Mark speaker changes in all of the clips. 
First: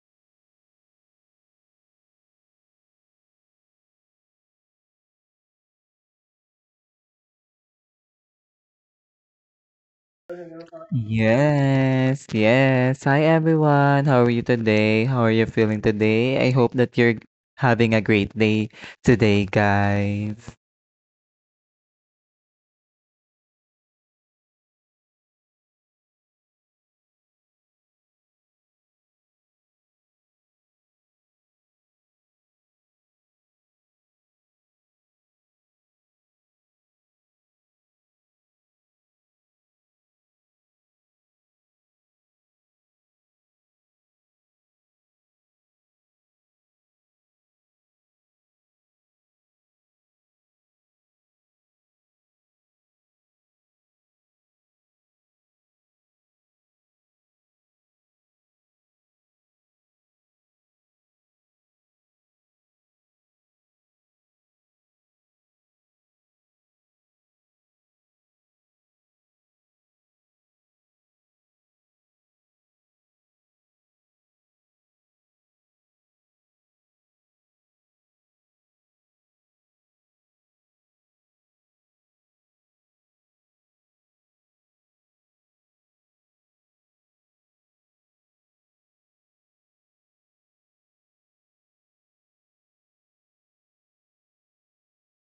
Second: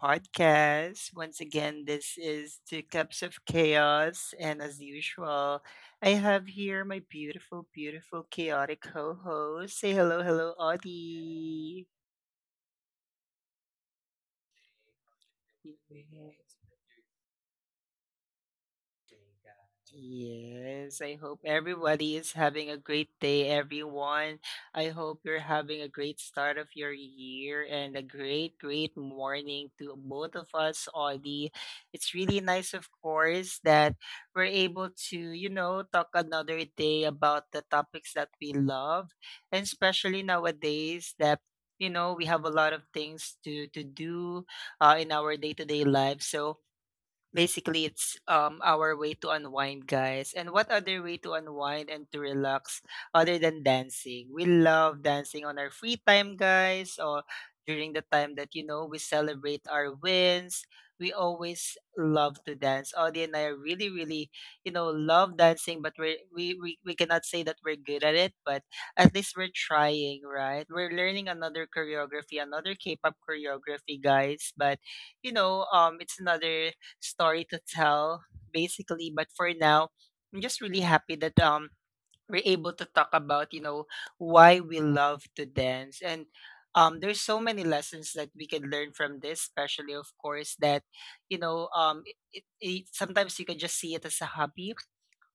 Speaker 1: podcast. Once again, this is Two Cups of Chaos, and as usual, I have here my beautiful, beautiful, chaotic co host. Say hello, hello, Audie.
Speaker 2: Yes, yes. Hi everyone. How are you today? How are you feeling today? I hope that you're having a great day today, guys.
Speaker 1: Yes, I hope everybody is having a great day, everyone. I hope you're having a great start of your year and a great, great morning to both of us, Audie. It's really nice, of course, that we're able to, you know, talk another day about the topics that we love, and especially nowadays that. You know, we have a lot of things to do in our day to day life. So basically it's our way to unwind, guys. And what other way to unwind and to relax other than dancing? We love dancing on our free time, guys, or during the time that, you know, we celebrate our wins. We always love to dance, Audie, and I really, really, you know, love dancing. But we cannot say that we're good at it, but at least we're trying, right? We're learning another choreography, another K-pop choreography, guys. But you know, it's another story to tell, basically. But for now, I'm just really happy that we're able to talk about, you know, why we love to dance. And there's so many lessons that we can learn from this, especially, of course, that you know, sometimes you can just see it as a hobby,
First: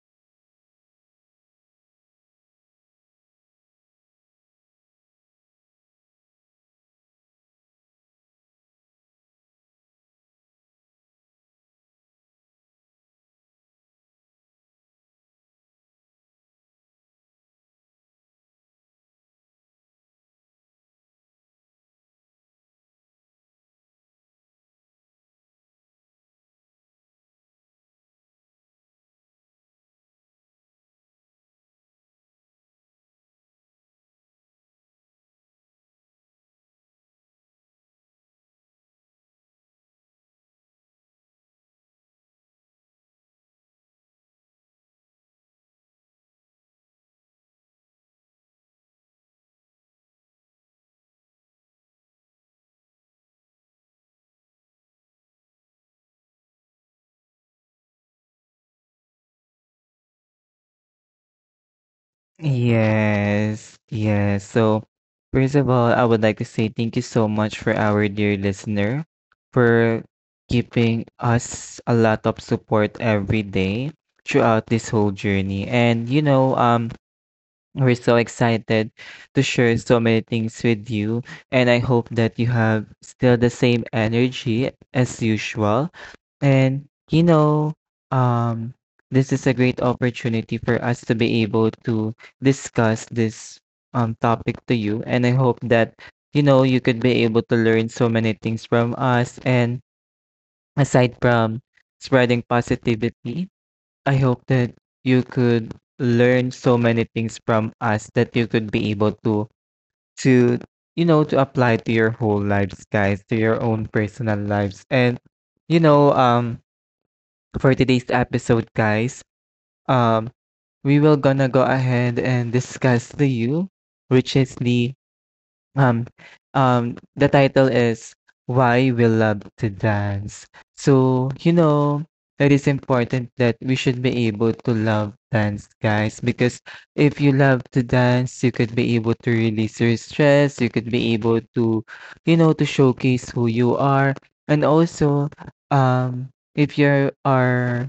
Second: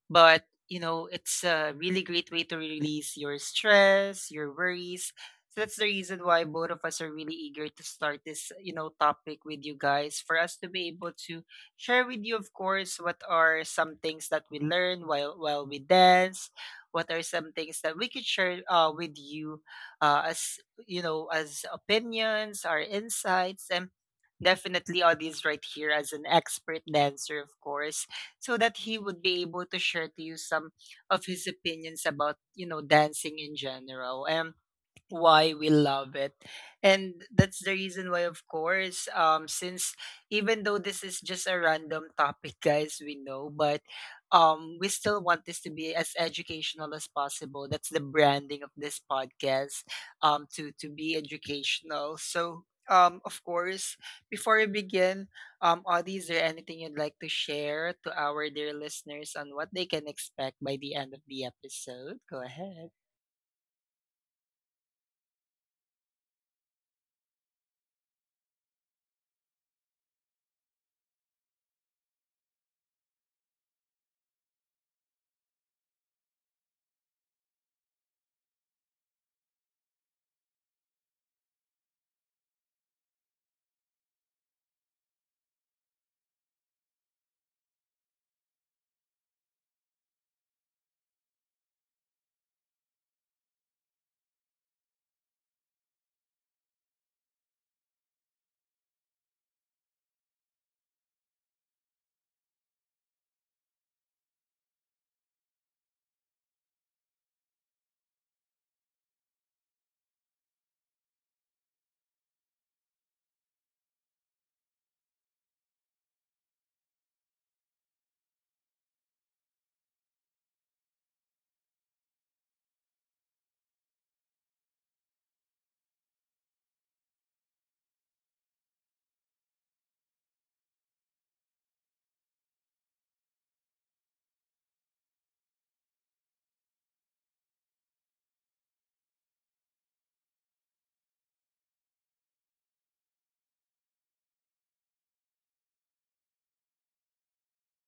Speaker 1: but, you know, it's a really great way to release your stress, your worries. So that's the reason why both of us are really eager to start this, you know, topic with you guys, for us to be able to share with you, of course, what are some things that we learn while we dance, what are some things that we could share with you as you know, as opinions, our insights, and definitely all these right here as an expert dancer, of course, so that he would be able to share to you some of his opinions about, you know, dancing in general. And why we love it. And that's the reason why, of course, since even though this is just a random topic guys, we know, but we still want this to be as educational as possible. That's the branding of this podcast, to be educational. So of course, before we begin, Audie, is there anything you'd like to share to our dear listeners on what they can expect by the end of the episode? Go ahead.
Speaker 2: Yes, yes. So, first of all, I would like to say thank you so much for our dear listener for giving us a lot of support every day throughout this whole journey. And you know, we're so excited to share so many things with you, and I hope that you have still the same energy as usual. And you know, um, this is a great opportunity for us to be able to discuss this topic to you, and I hope that you know you could be able to learn so many things from us. And aside from spreading positivity, I hope that you could learn so many things from us that you could be able to to you know to apply to your whole lives, guys, to your own personal lives. And you know, for today's episode, guys, um we will gonna go ahead and discuss the you, which is um, the title is Why We Love to Dance. So, you know, it is important that we should be able to love dance, guys, because if you love to dance, you could be able to release your stress, you could be able to, you know, to showcase who you are. And also, um, if you are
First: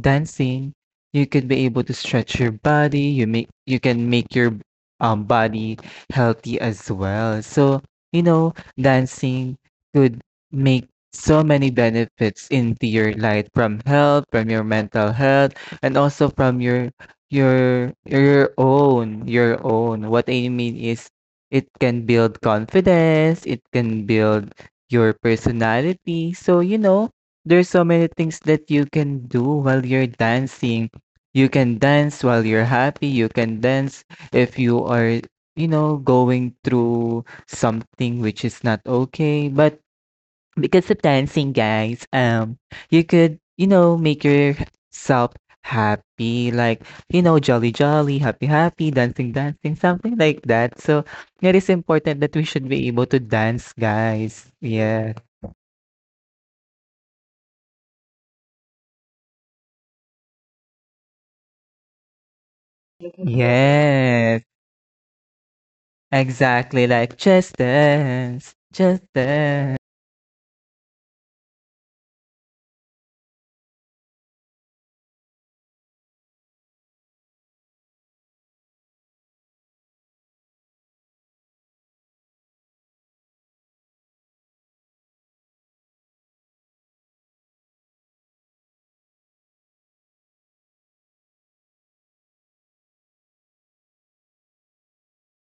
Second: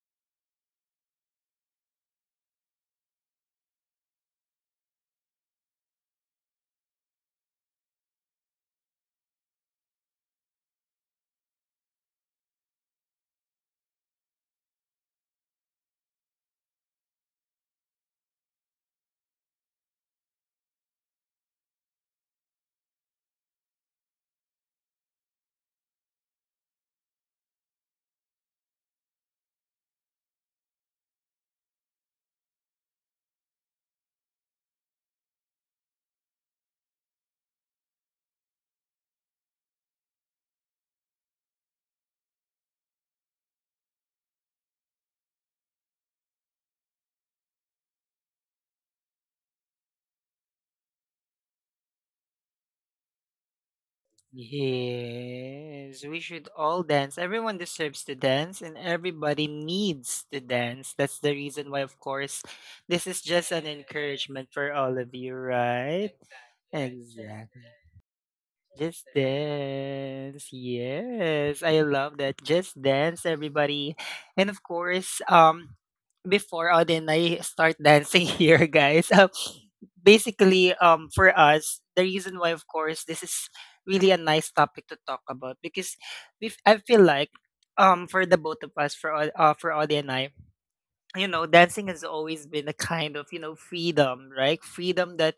Speaker 2: dancing, you could be able to stretch your body, you can make your body healthy as well. So, you know, dancing could make so many benefits into your life from health, from your mental health, and also from your your own. What I mean is it can build confidence, it can build your personality. So, you know, there's so many things that you can do while you're dancing. You can dance while you're happy. You can dance if you are you know, going through something which is not okay. But because of dancing, guys, you could, you know, make yourself happy, like, you know, jolly, jolly, happy, happy, dancing, dancing, something like that. So it is important that we should be able to dance, guys. Yeah.
Speaker 1: Yes, we should all dance. Everyone deserves to dance and everybody needs to dance. That's the reason why, of course, this is just an
Speaker 2: Yes.
Speaker 1: encouragement for all of you, right?
Speaker 2: Exactly. Like, just
Speaker 1: Exactly.
Speaker 2: dance, just
Speaker 1: Just
Speaker 2: dance.
Speaker 1: Dance. Yes, I love that. Just Dance, everybody. And of course, before Auden and I start dancing here, guys, basically, for us, the reason why, of course, this is really a nice topic to talk about because I feel like, for the both of us, for Auden and I, you know, dancing has always been a kind of, you know, freedom, right? Freedom that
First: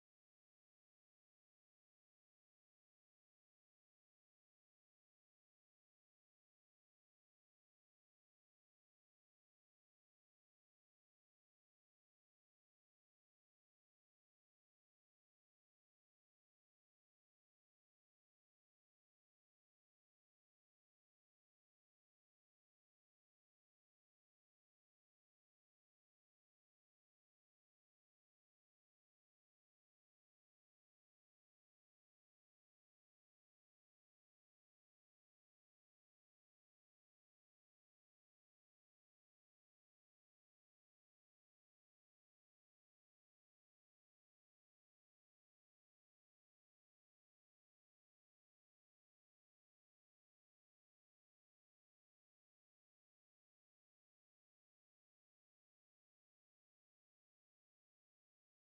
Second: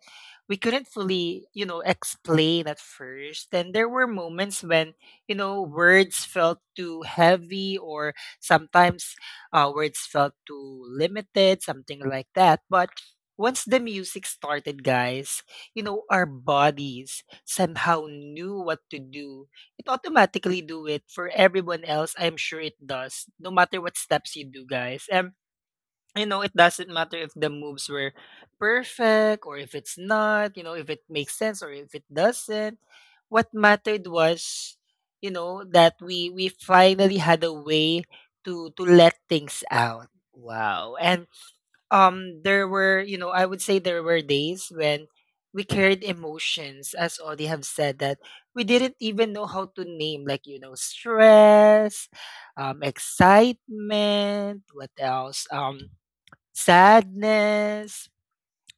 Speaker 1: we couldn't fully, you know, explain at first. And there were moments when, you know, words felt too heavy or sometimes words felt too limited, something like that. But once the music started, guys, you know, our bodies somehow knew what to do. It automatically do it for everyone else. I'm sure it does, no matter what steps you do, guys. And you know, it doesn't matter if the moves were perfect or if it's not, you know, if it makes sense or if it doesn't. What mattered was, you know, that we finally had a way to let things out. Wow. And there were, you know, I would say there were days when we carried emotions, as Audie have said, that we didn't even know how to name, like, you know, stress, excitement, what else, sadness,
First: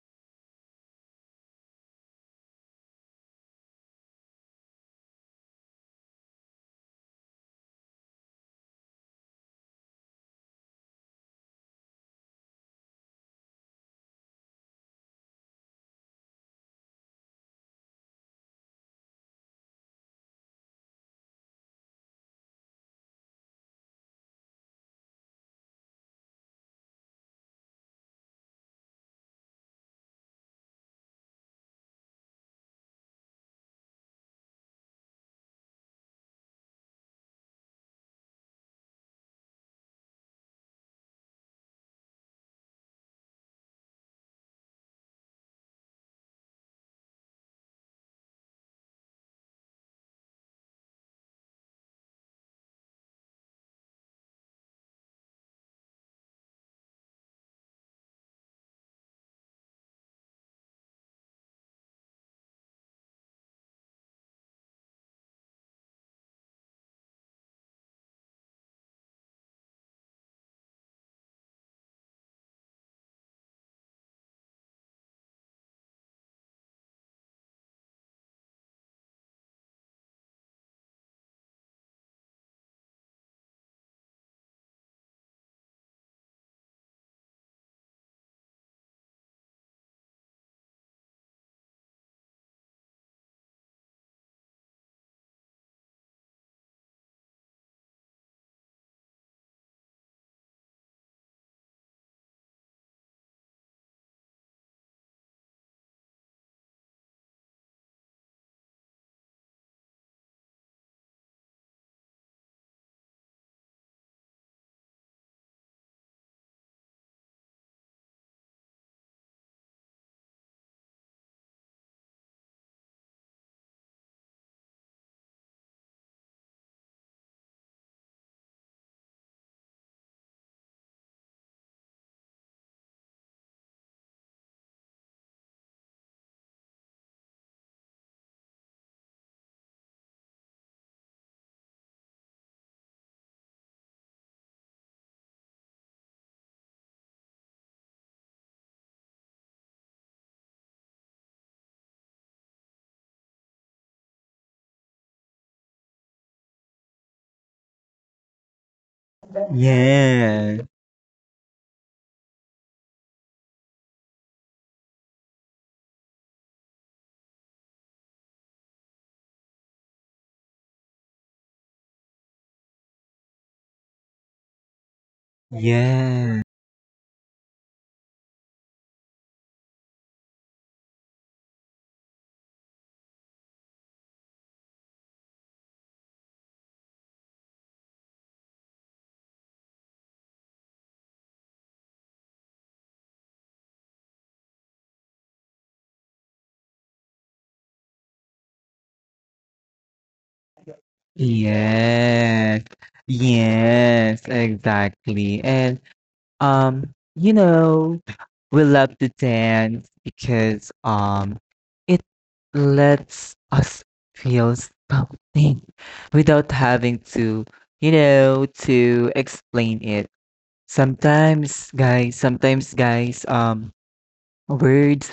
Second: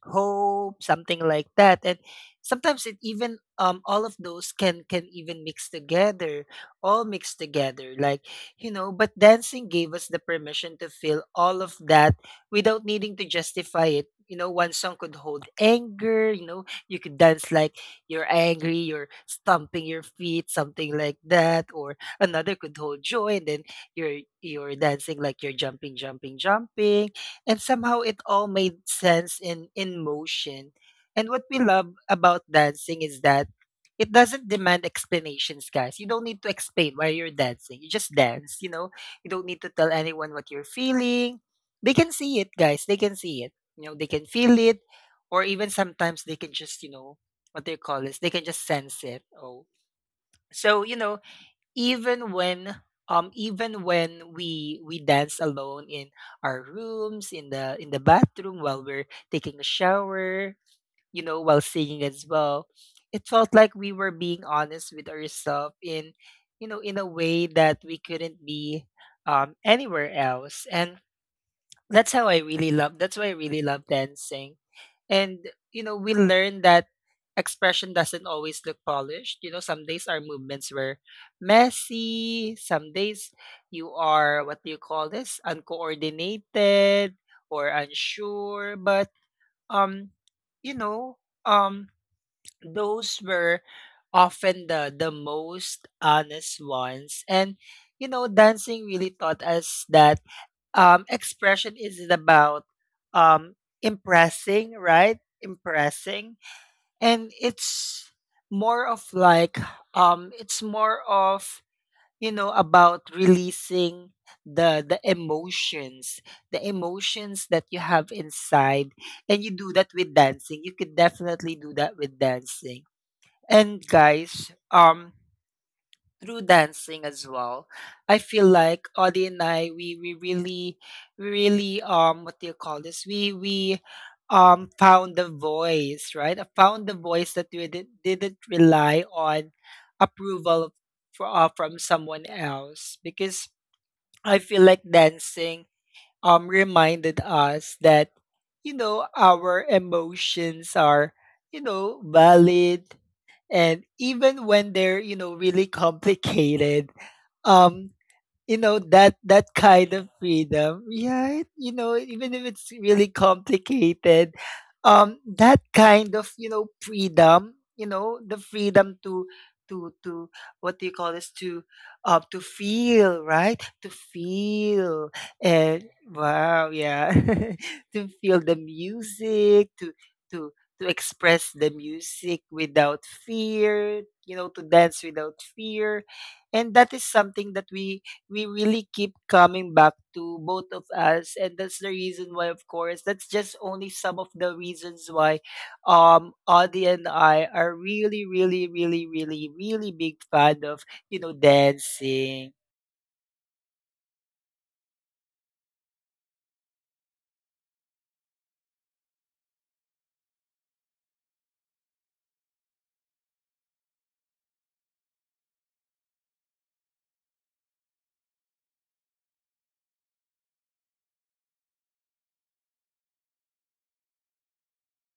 Speaker 1: hope, something like that. And sometimes it even all of those can even mix together, all mixed together. Like, you know, but dancing gave us the permission to feel all of that without needing to justify it. You know, one song could hold anger, you know, you could dance like you're angry, you're stomping your feet, something like that, or another could hold joy and then you're dancing like you're jumping, jumping, jumping, and somehow it all made sense in motion. And what we love about dancing is that it doesn't demand explanations, guys. You don't need to explain why you're dancing, you just dance. You know, you don't need to tell anyone what you're feeling. They can see it, guys, they can see it, you know, they can feel it, or even sometimes they can just, you know, what they call this, they can just sense it. Oh. So you know, even when even when we dance alone in our rooms, in the bathroom while we're taking a shower, you know, while singing as well, it felt like we were being honest with ourselves in, you know, in a way that we couldn't be anywhere else. And that's how I really love, that's why I really love dancing. And you know, we learn that expression doesn't always look polished. You know, some days our movements were messy, some days you are, what do you call this, uncoordinated or unsure. But um, you know, um those were often the most honest ones. And you know, dancing really taught us that expression is about um, impressing, right? Impressing, and it's more of like, it's more of, you know, about releasing the the emotions, the emotions that you have inside, and you do that with dancing. You could definitely do that with dancing. And guys, through dancing as well. I feel like Audie and I, we really, we really, what do you call this, we found the voice, right? I found the voice that didn't rely on approval for, from someone else because I feel like dancing reminded us that, you know, our emotions are, you know, valid. And even when they're, you know, really complicated, um you know, that that kind of
Speaker 2: Yeah.
Speaker 1: freedom, right? You know, even if it's really complicated, that kind of, you know, freedom, you know, the freedom to to what do you call this, to feel, right? To feel. And
Speaker 2: Yeah.
Speaker 1: wow, yeah, to feel the music, to to express the music without fear. You know, to dance without fear. And that is something that we really keep coming back to, both of us. And that's the reason why, of course, that's just only some of the reasons why Audie and I are really, really, really, really, really big fan of, you know, dancing.
Speaker 2: Yes, yes, exactly. And you know, we love to dance because it lets us feel something without having to, you know, to explain it. Sometimes guys, words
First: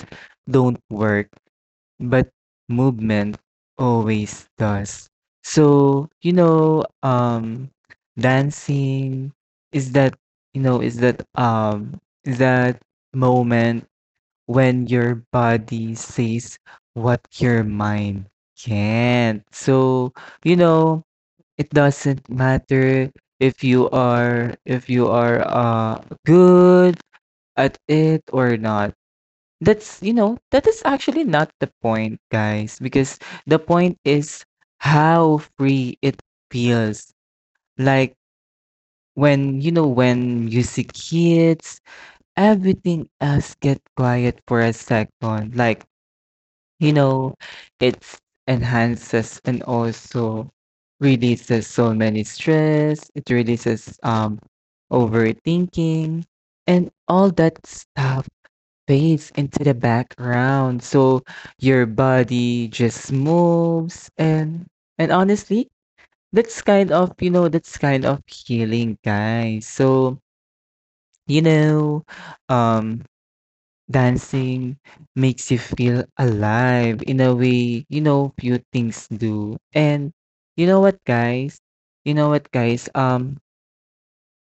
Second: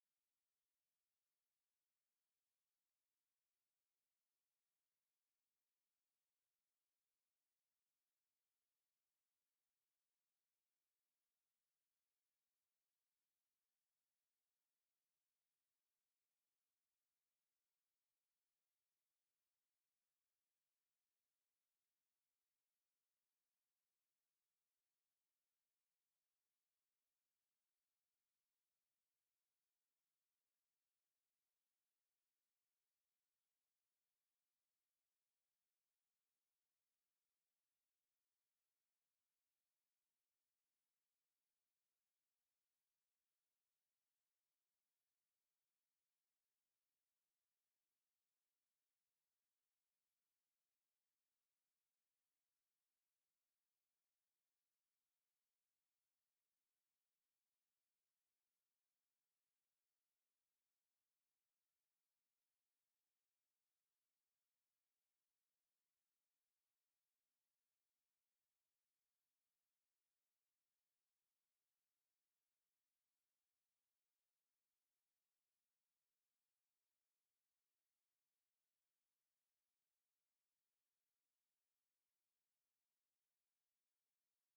Speaker 2: don't work. But movement always does. So, you know, dancing is that you know, is that moment when your body says what your mind can't. So, you know, it doesn't matter if you are good at it or not. That's, you know, that is actually not the point, guys, because the point is how free it feels. Like when, you know, when music hits, everything else get quiet for a second. Like, you know, it enhances and also releases so many stress. It releases overthinking and all that stuff fades into the background. So your body just moves and honestly, that's kind of, you know, that's kind of healing, guys. So, you know, um dancing makes you feel alive in a way, you know, few things do. And you know what, guys? You know what, guys?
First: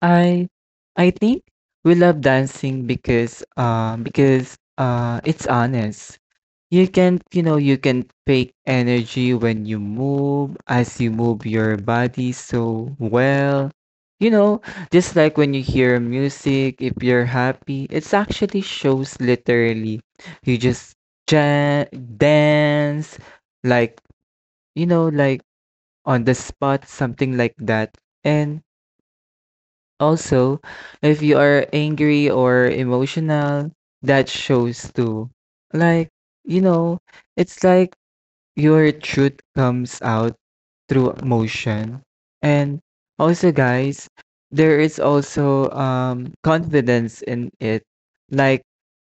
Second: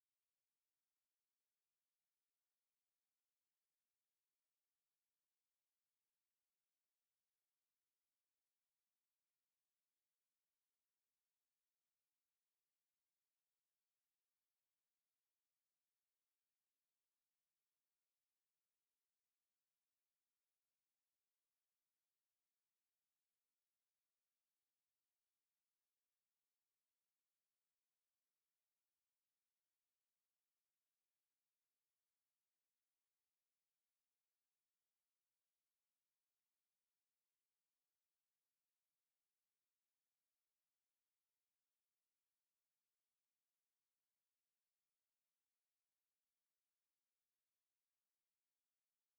Speaker 2: I I think we love dancing because it's honest. You can you know you can fake energy when you move as you move your body so well. You know, just like when you hear music, if you're happy, it's actually shows literally. You just ja- dance like you know like on the spot something like that. And also, if you are angry or emotional, that shows too. Like, you know, it's like your truth comes out through emotion. And also, guys, there is also confidence in it. Like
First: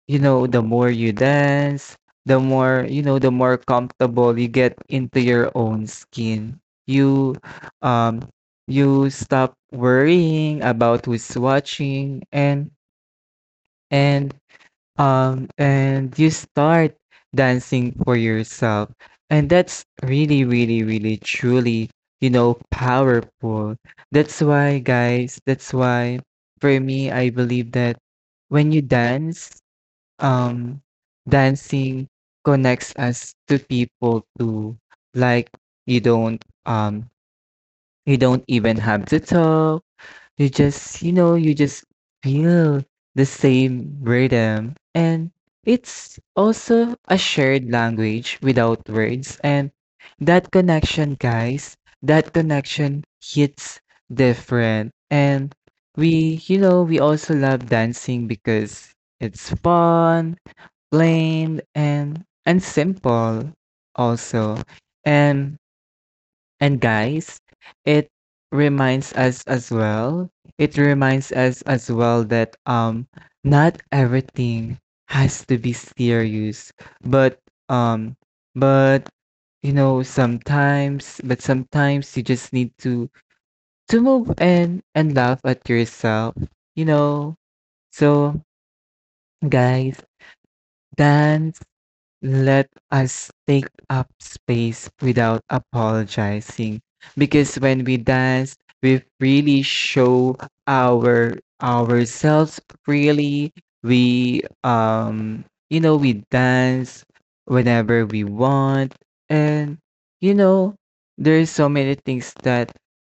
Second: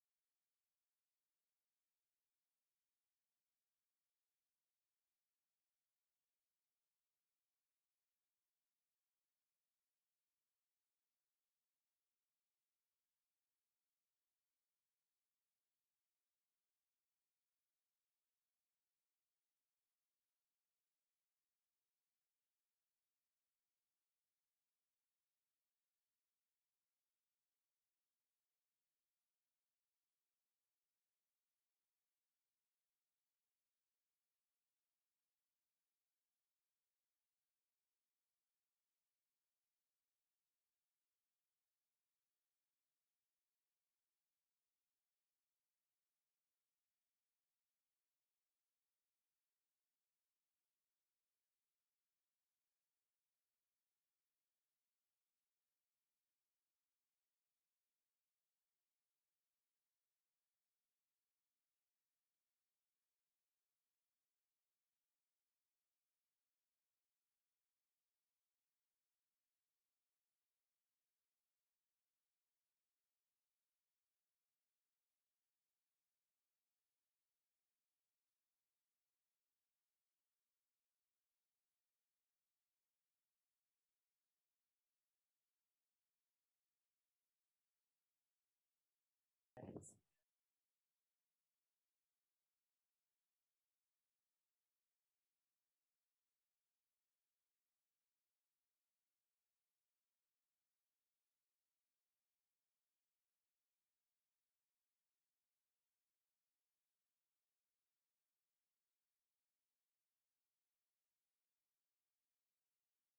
Speaker 2: you know, the more you dance, the more, you know, the more comfortable you get into your own skin. You um you stop worrying about who's watching and and you start dancing for yourself. And that's really, really, really truly, you know, powerful. That's why guys, that's why for me I believe that when you dance um, dancing connects us to people too. Like you don't um you don't even have to talk. You just, you know, you just feel the same rhythm. And it's also a shared language without words. And that connection, guys, that connection hits different. And we, you know, we also love dancing because it's fun, plain, and simple also. And and guys, it reminds us as well, it reminds us as well that not everything has to be serious, but um but you know sometimes but sometimes you just need to move and laugh at yourself, you know. So guys, dance let us take up space without apologizing because when we dance we really show our ourselves freely we you know we dance whenever we want and you know there's so many things that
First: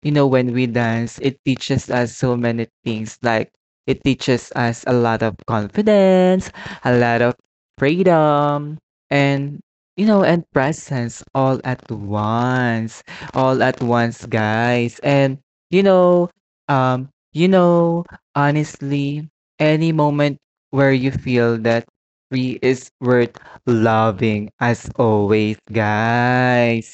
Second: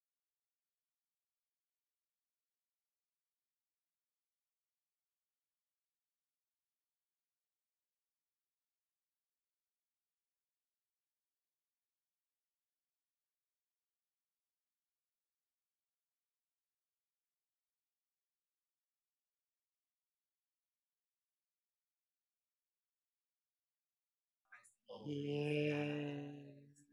Speaker 2: you know when we dance it teaches us so many things like it teaches us a lot of confidence a lot of freedom and, you know, and presence all at once. All at once, guys. And, you know, you know, honestly, any moment where you feel that free is worth loving as always,
Speaker 1: Yes,
Speaker 2: guys.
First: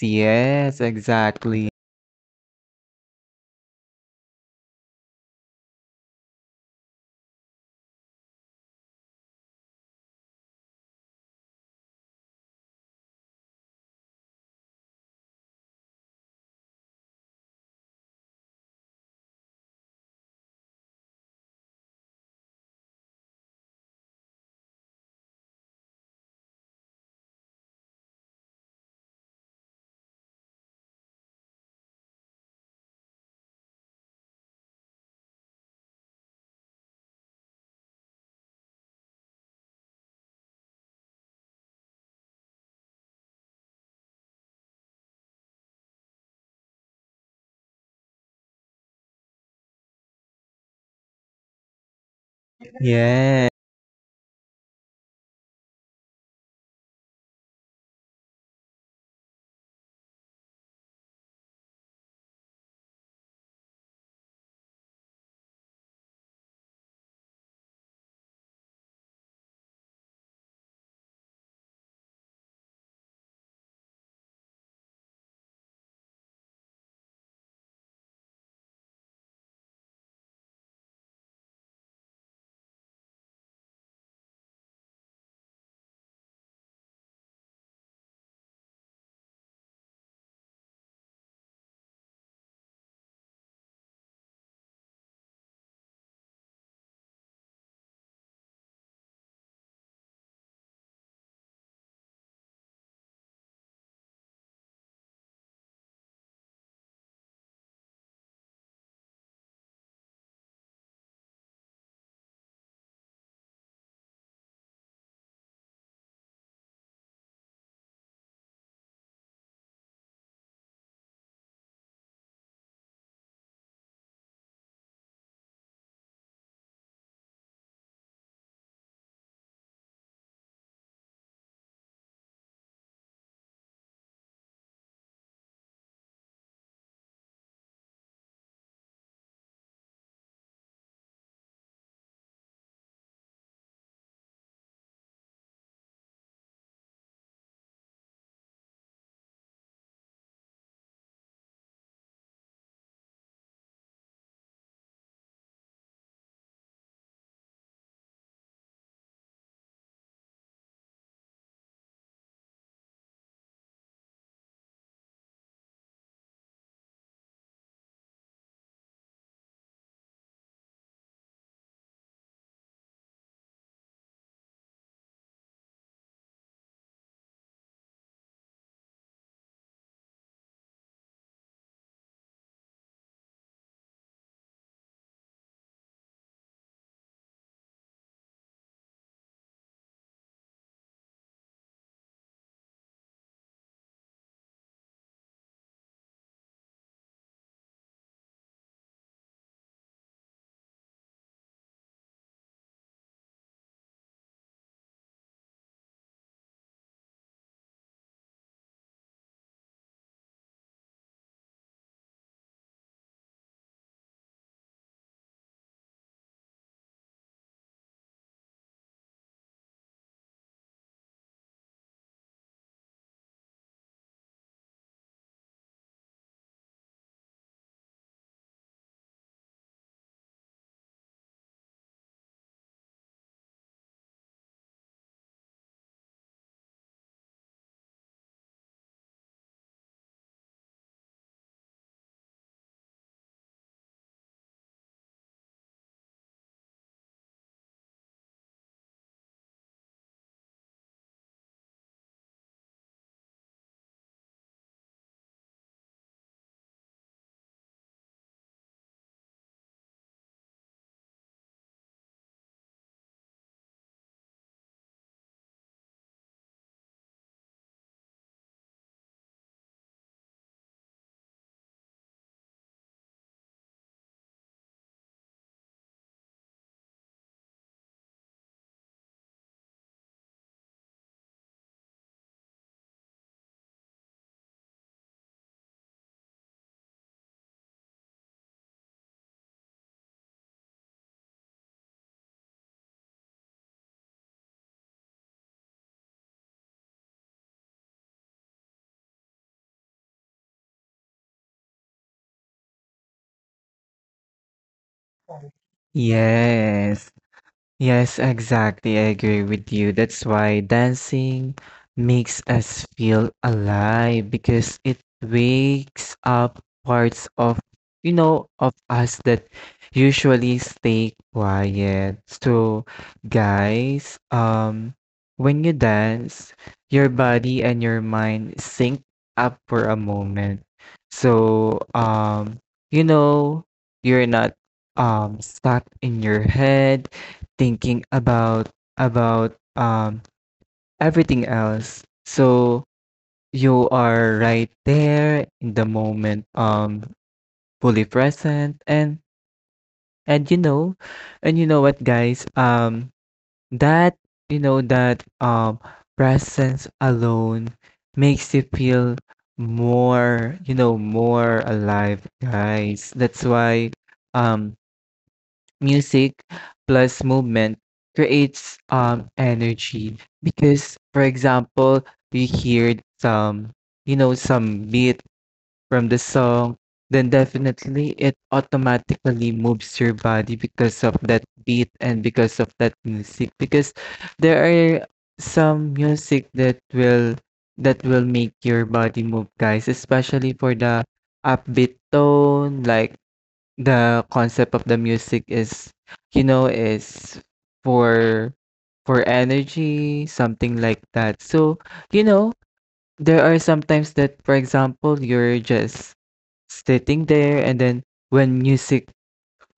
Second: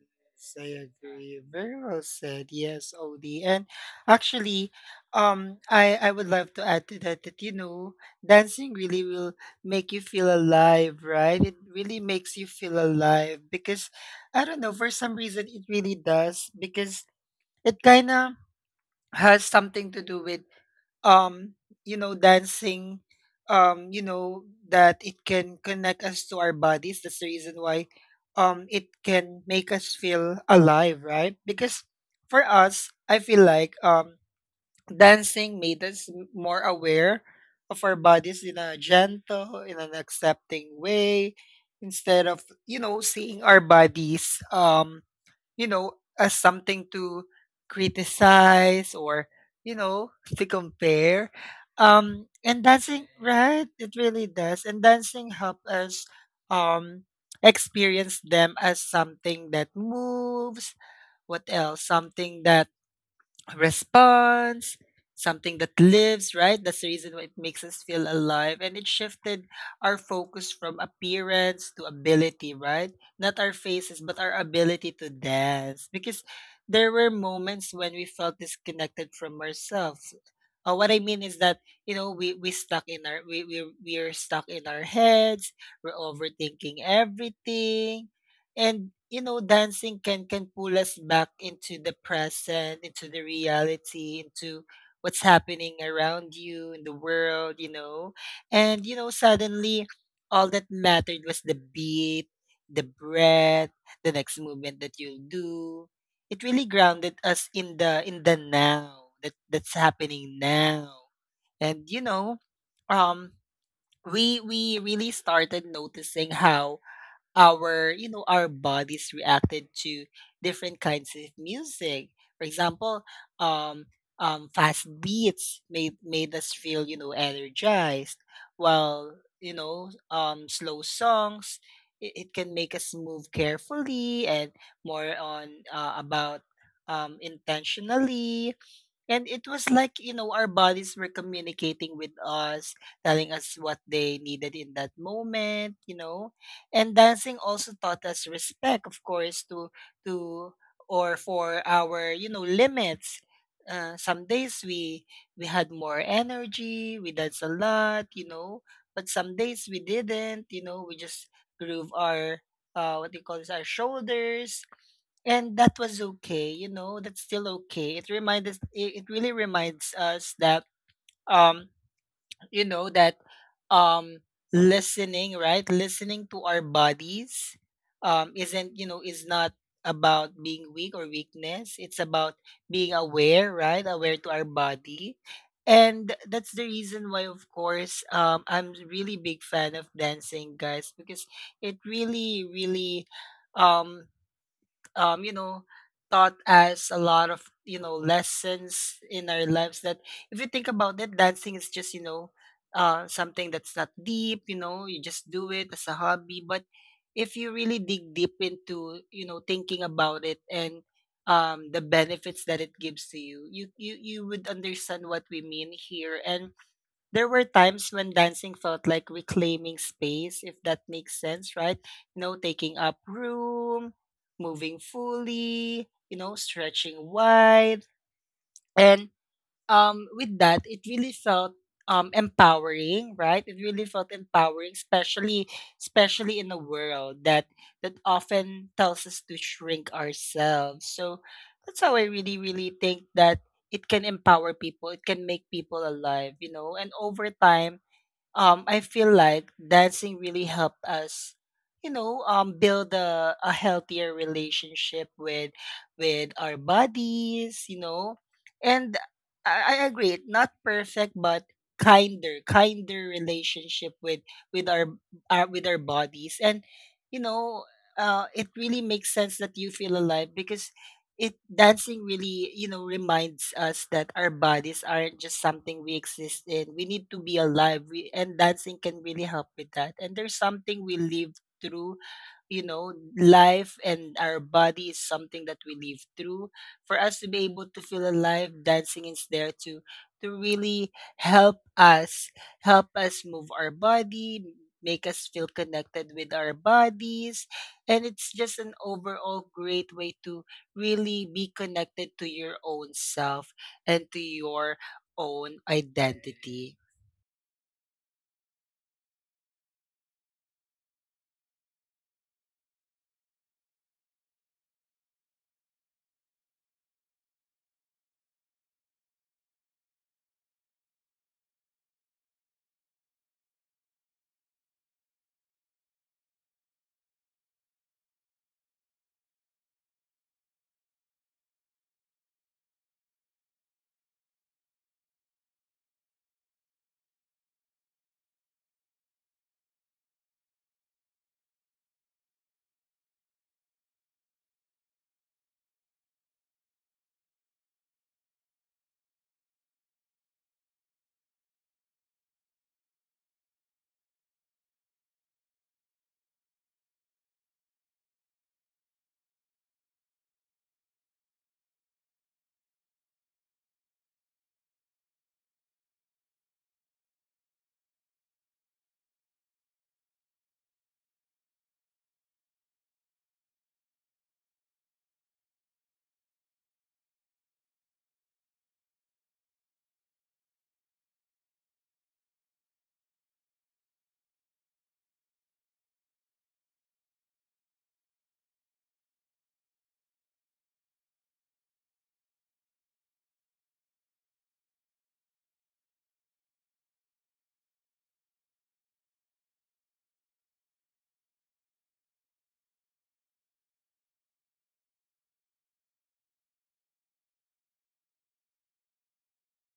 Speaker 1: I
Speaker 2: Yes,
Speaker 1: agree.
Speaker 2: exactly.
Speaker 1: Very well said. Yes, Odie. And actually, I would love to add to that that, you know, dancing really will make you feel alive, right? It really makes you feel alive because I don't know, for some reason it really does, because it kind of has something to do with um you know, dancing, you know, that it can connect us to our bodies. That's the reason why it can make us feel alive, right? Because for us, I feel like dancing made us more aware of our bodies in a gentle, in an accepting way, instead of, you know, seeing our bodies you know, as something to criticize or, you know, to compare. And dancing,
Speaker 2: Yes.
Speaker 1: right? It really does. And dancing help us um, experience them as something that moves. What else? Something that response, something that lives, right? That's the reason why it makes us feel alive. And it shifted our focus from appearance to ability, right? Not our faces, but our ability to dance. Because there were moments when we felt disconnected from ourselves. What I mean is that you know, we stuck in our, we're stuck in our heads. We're overthinking everything, and you know dancing can pull us back into the present, into the reality, into what's happening around you in the world, you know. And suddenly all that mattered was the beat, the breath, the next movement that you do. It really grounded us in the now, that's happening now. And um we really started noticing how our, you know, our bodies reacted to different kinds of music. For example, um fast beats made us feel, you know, energized, while, you know, slow songs, it can make us move carefully and more on about intentionally. And it was like, you know, our bodies were communicating with us, telling us what they needed in that moment, you know. And dancing also taught us respect, of course, to or for our, you know, limits. Some days we had more energy, we danced a lot, you know, but some days we didn't, you know, we just groove our what do you call this, our shoulders, and that was okay, you know, that's still okay. It reminds us, it really reminds us that um you know that um listening, right, listening to our bodies isn't, you know, is not about being weak or weakness. It's about being aware, right, aware to our body. And that's the reason why, of course, I'm really big fan of dancing, guys, because it really really um um, you know, taught us a lot of, you know, lessons in our lives. That if you think about it, dancing is just, you know, something that's not deep, you know, you just do it as a hobby. But if you really dig deep into, you know, thinking about it and the benefits that it gives to you, you would understand what we mean here. And there were times when dancing felt like reclaiming space, if that makes sense, right? You know, taking up room, moving fully, you know, stretching wide. And with that, it really felt empowering, right? It really felt empowering, especially especially in a world that that often tells us to shrink ourselves. So that's how I really, really think that it can empower people. It can make people alive, you know. And over time, I feel like dancing really helped us, you know, build a healthier relationship with our bodies, you know. And I agree, not perfect, but kinder, kinder relationship with with our, our bodies. And you know, it really makes sense that you feel alive, because it dancing really, you know, reminds us that our bodies aren't just something we exist in. We need to be alive, and dancing can really help with that, and there's something we live through, you know, life. And our body is something that we live through. For us to be able to feel alive, dancing is there to really help us, help us move our body, make us feel connected with our bodies. And it's just an overall great way to really be connected to your own self and to your own identity.
Speaker 2: Yes. Yes, exactly. I agree with you. That's why dancing makes us feel alive because it wakes up parts of, you know, of us that usually stay quiet. So, guys, when you dance, your body and your mind sync up for a moment. So, you know, you're not stuck in your head thinking about everything else. So you are right there in the moment, fully present and you know and you know what guys that you know that presence alone makes you feel more you know more alive guys that's why um music plus movement creates energy because for example you hear some you know some beat from the song then definitely it automatically moves your body because of that beat and because of that music because there are some music that will make your body move guys especially for the upbeat tone like the concept of the music is, you know, is for energy, something like that. So, you know, there are sometimes that, for example, you're just sitting there, and then when music,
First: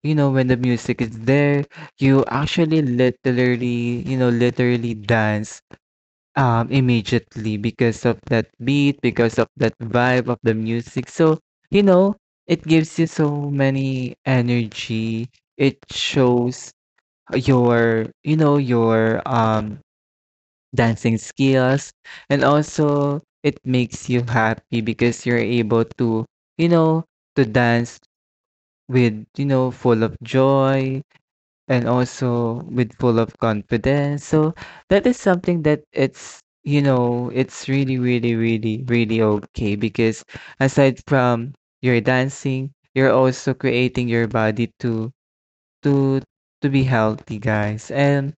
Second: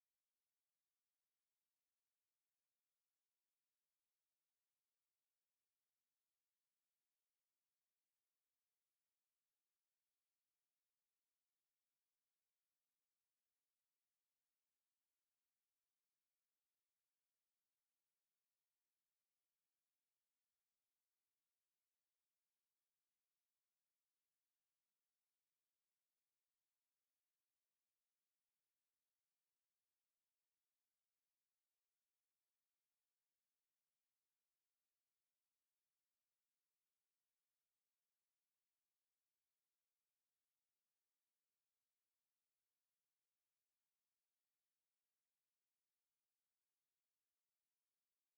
Speaker 2: you know, when the music is there, you actually literally, you know, literally dance immediately because of that beat, because of that vibe of the music. So, you know, it gives you so many energy. It shows your, you know, your dancing skills and also it makes you happy because you're able to, you know, to dance with, you know, full of joy, and also with full of confidence. So that is something that it's you know it's really really really really okay because aside from your dancing, you're also creating your body to to to be healthy, guys.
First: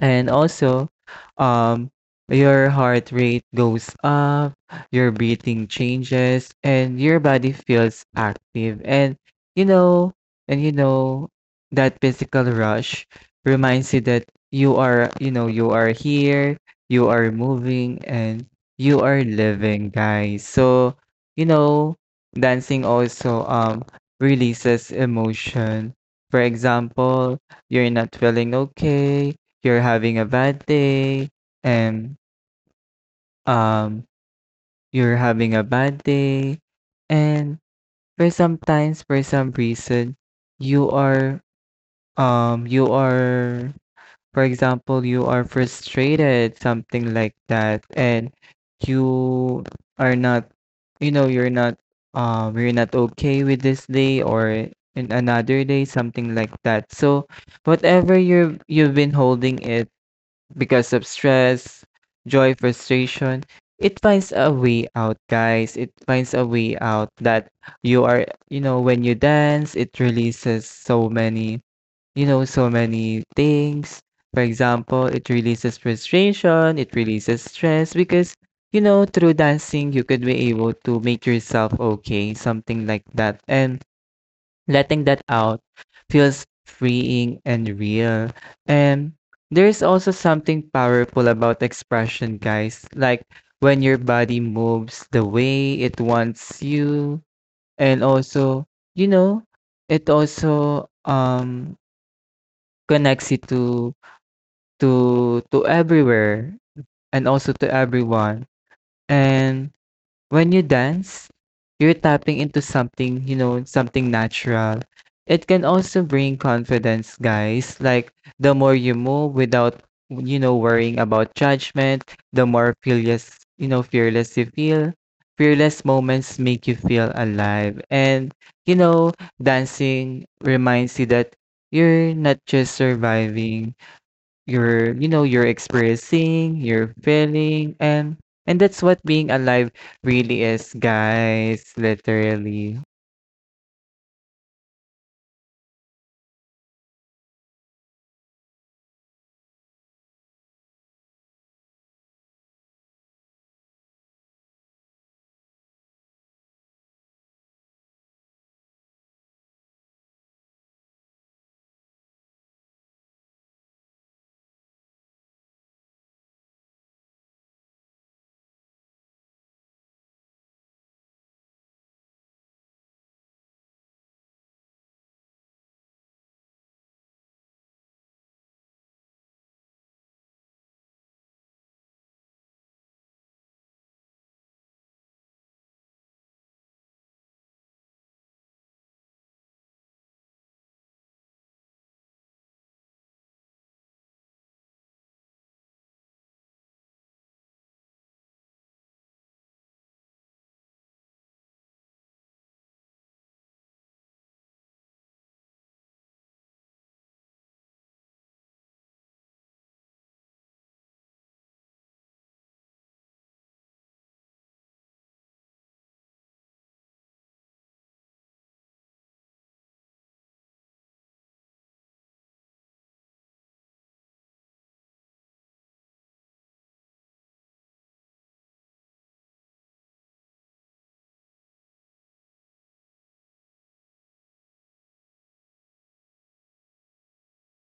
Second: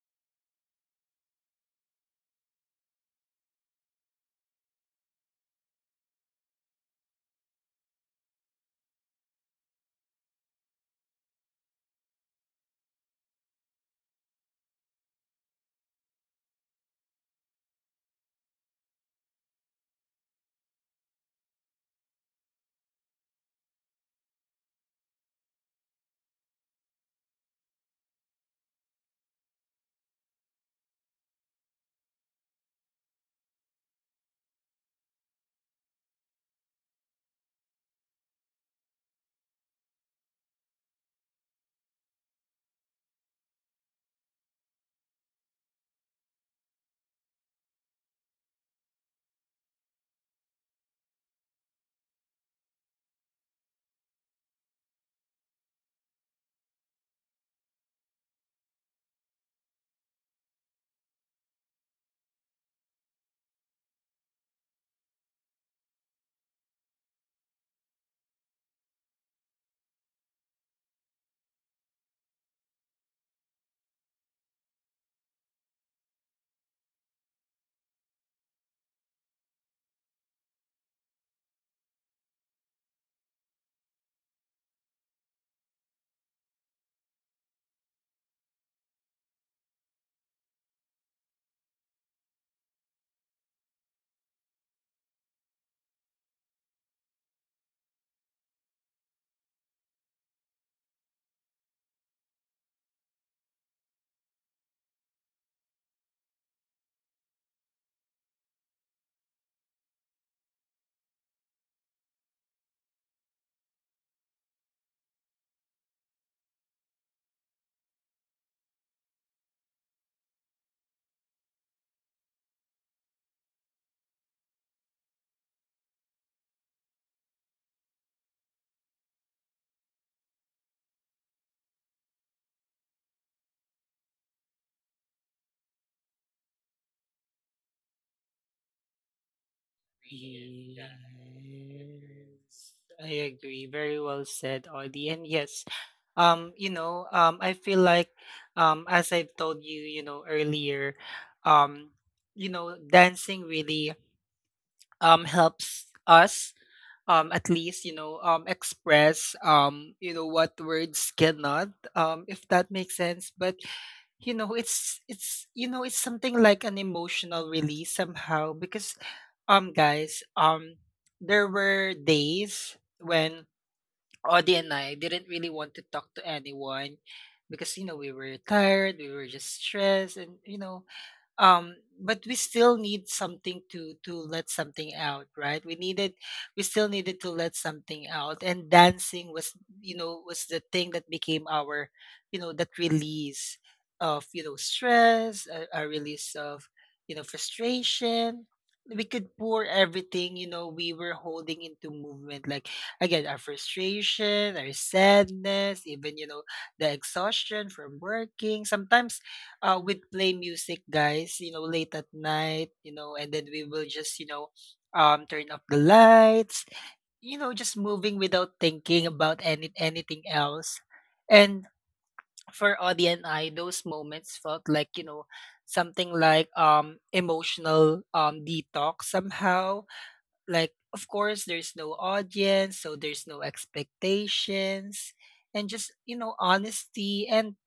Speaker 2: And also, um, your heart rate goes up, your breathing changes, and your body feels active. You know, and you know, that physical rush reminds you that you are, you know, you are here, you are moving, and you are living, guys. So, you know, dancing also releases emotion. For example, you're not feeling okay you're having a bad day and um you're having a bad day and for sometimes for some reason you are you are for example you are frustrated something like that and you are not you know you're not okay with this day or in another day something like that so whatever you're you've been holding it because of stress, joy, frustration. It finds a way out, guys. It finds a way out that you are, you know, when you dance, it releases so many, you know, so many things. For example, it releases frustration, it releases stress because, you know, through dancing, you could be able to make yourself okay, something like that. And letting that out feels freeing and real. And there's also something powerful about expression, guys. Like when your body moves the way it wants you, and also, you know, it also connects you to to everywhere and also to everyone. And when you dance, you're tapping into something, you know, something natural. It can also bring confidence, guys. Like the more you move without, you know, worrying about judgment, the more fearless, you know, fearless you feel. Fearless moments make you feel alive. And, you know, dancing reminds you that you're not just surviving, you're experiencing, you're feeling, and that's what being alive really is,
Speaker 1: Yes,
Speaker 2: guys, literally.
Speaker 1: I agree. Very well said, Audie. And yes, I feel like, as I've told you, you know, earlier, um, dancing really helps us at least, you know, express, you know, what words cannot, if that makes sense. But you know, it's you know, it's something like an emotional release somehow, because guys, there were days when Audie and I didn't really want to talk to anyone, because you know we were tired, we were just stressed, and you know, um, but we still need something to let something out, right? We needed, we still needed to let something out, and dancing was, you know, was the thing that became our, you know, that release of, you know, stress, a release of, you know, frustration. We could pour everything, you know, we were holding into movement. Like, again, our frustration, our sadness, even, you know, the exhaustion from working. Sometimes we'd play music, guys, you know, late at night, you know, and then we will just, you know, turn off the lights, you know, just moving without thinking about anything else. And for Audie and I, those moments felt like, you know, something like emotional detox somehow. Like, of course, there's no audience, so there's no expectations, and just, you know, honesty. And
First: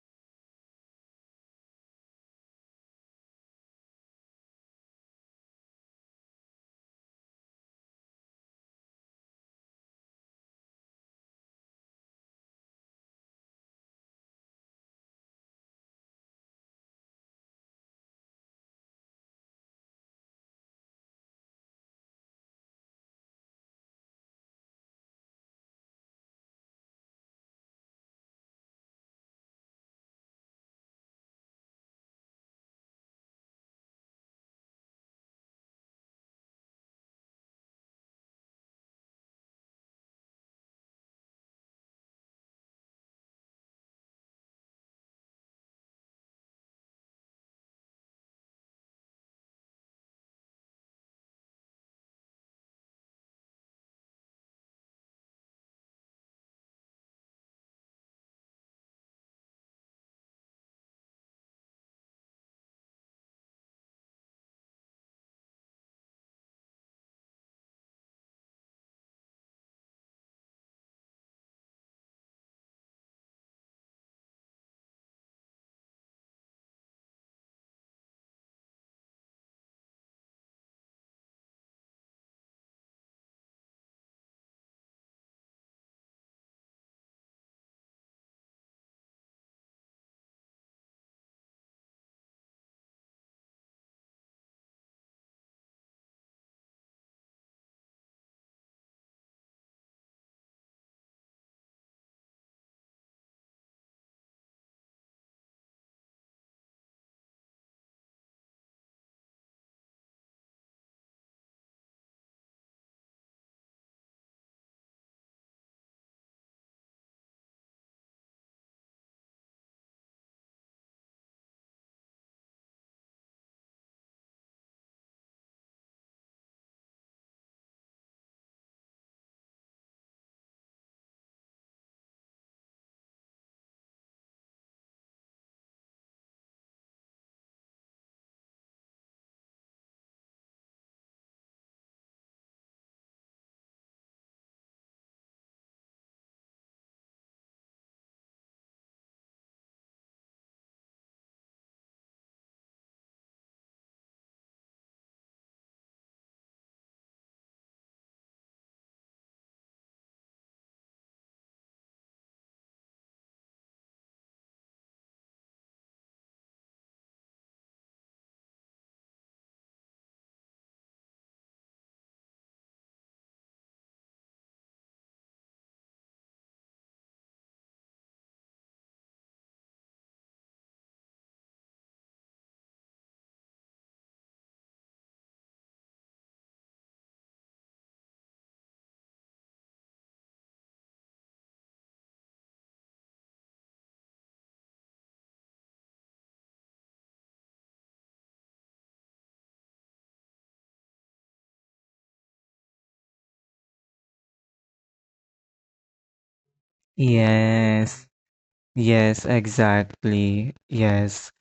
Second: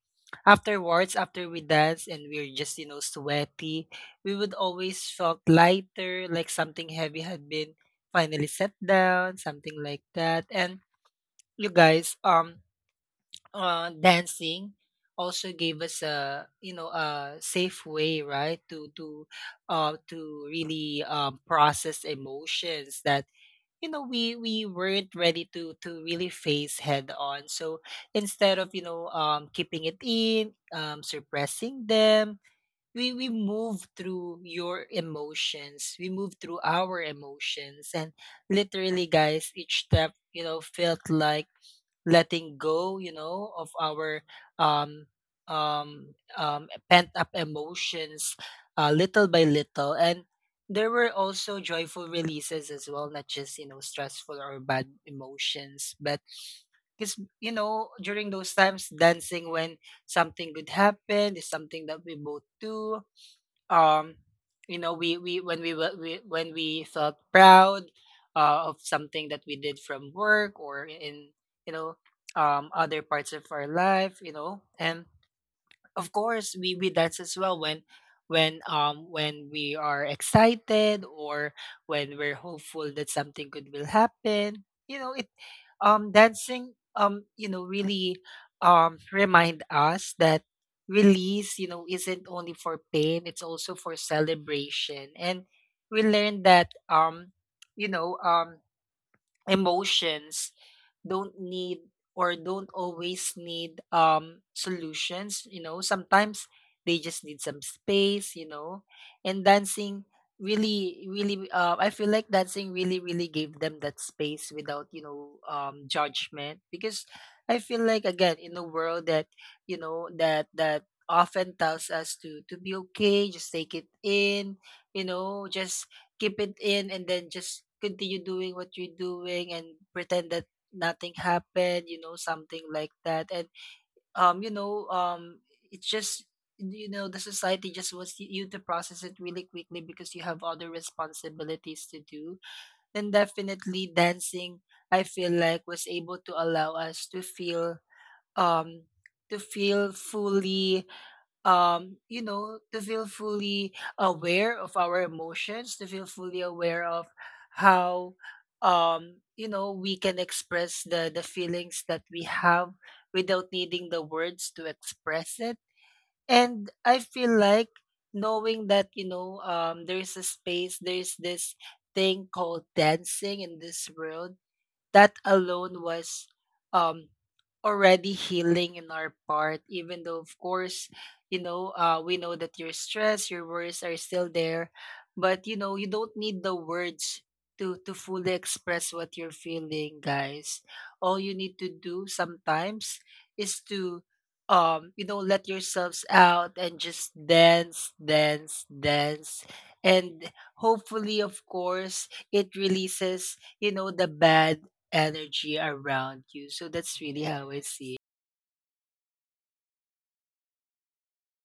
Speaker 1: afterwards, after we dance and we're just, you know, sweaty, we would always felt lighter, like something heavy had been finally set down, something like that. And you guys, dancing also gave us a, you know, a safe way, right, to really, process emotions that, you know, we weren't ready to really face head on. So instead of, you know, keeping it in, suppressing them, we move through your emotions, we move through our emotions. And literally, guys, each step, you know, felt like letting go, you know, of our um pent up emotions, little by little. And there were also joyful releases as well, not just, you know, stressful or bad emotions, but because, you know, during those times dancing when something good happened is something that we both do. um you know, we when we felt proud, of something that we did from work or in, you know, other parts of our life, you know. And of course, we dance as well when when we are excited, or when we're hopeful that something good will happen. You know, it, dancing, you know, really remind us that release, you know, isn't only for pain, it's also for celebration. And we learned that, you know um emotions don't need, or don't always need, solutions, you know. Sometimes they just need some space, you know. And dancing really really, I feel like dancing really really gave them that space without, you know, judgment, because I feel like, again, in a world that, you know, that often tells us to be okay, just take it in, you know, just keep it in, and then just continue doing what you're doing and pretend that nothing happened, you know, something like that. And um you know um it's just, you know, the society just wants you to process it really quickly because you have other responsibilities to do. Then definitely dancing, I feel like, was able to allow us um to feel fully, you know, to feel fully aware of our emotions, to feel fully aware of how, you know, we can express the feelings that we have without needing the words to express it. And I feel like knowing that, you know, there's a space, there's this thing called dancing in this world, that alone was um already healing in our part, even though, of course, you know, we know that your stress, your worries are still there. But you know, you don't need the words to fully express what you're feeling, guys. All you need to do sometimes is to, you know, let yourselves out and just dance, dance, dance, and hopefully, of course, it releases, you know, the bad energy around you. So that's really how I see it.
Speaker 2: Yes. Yes exactly yes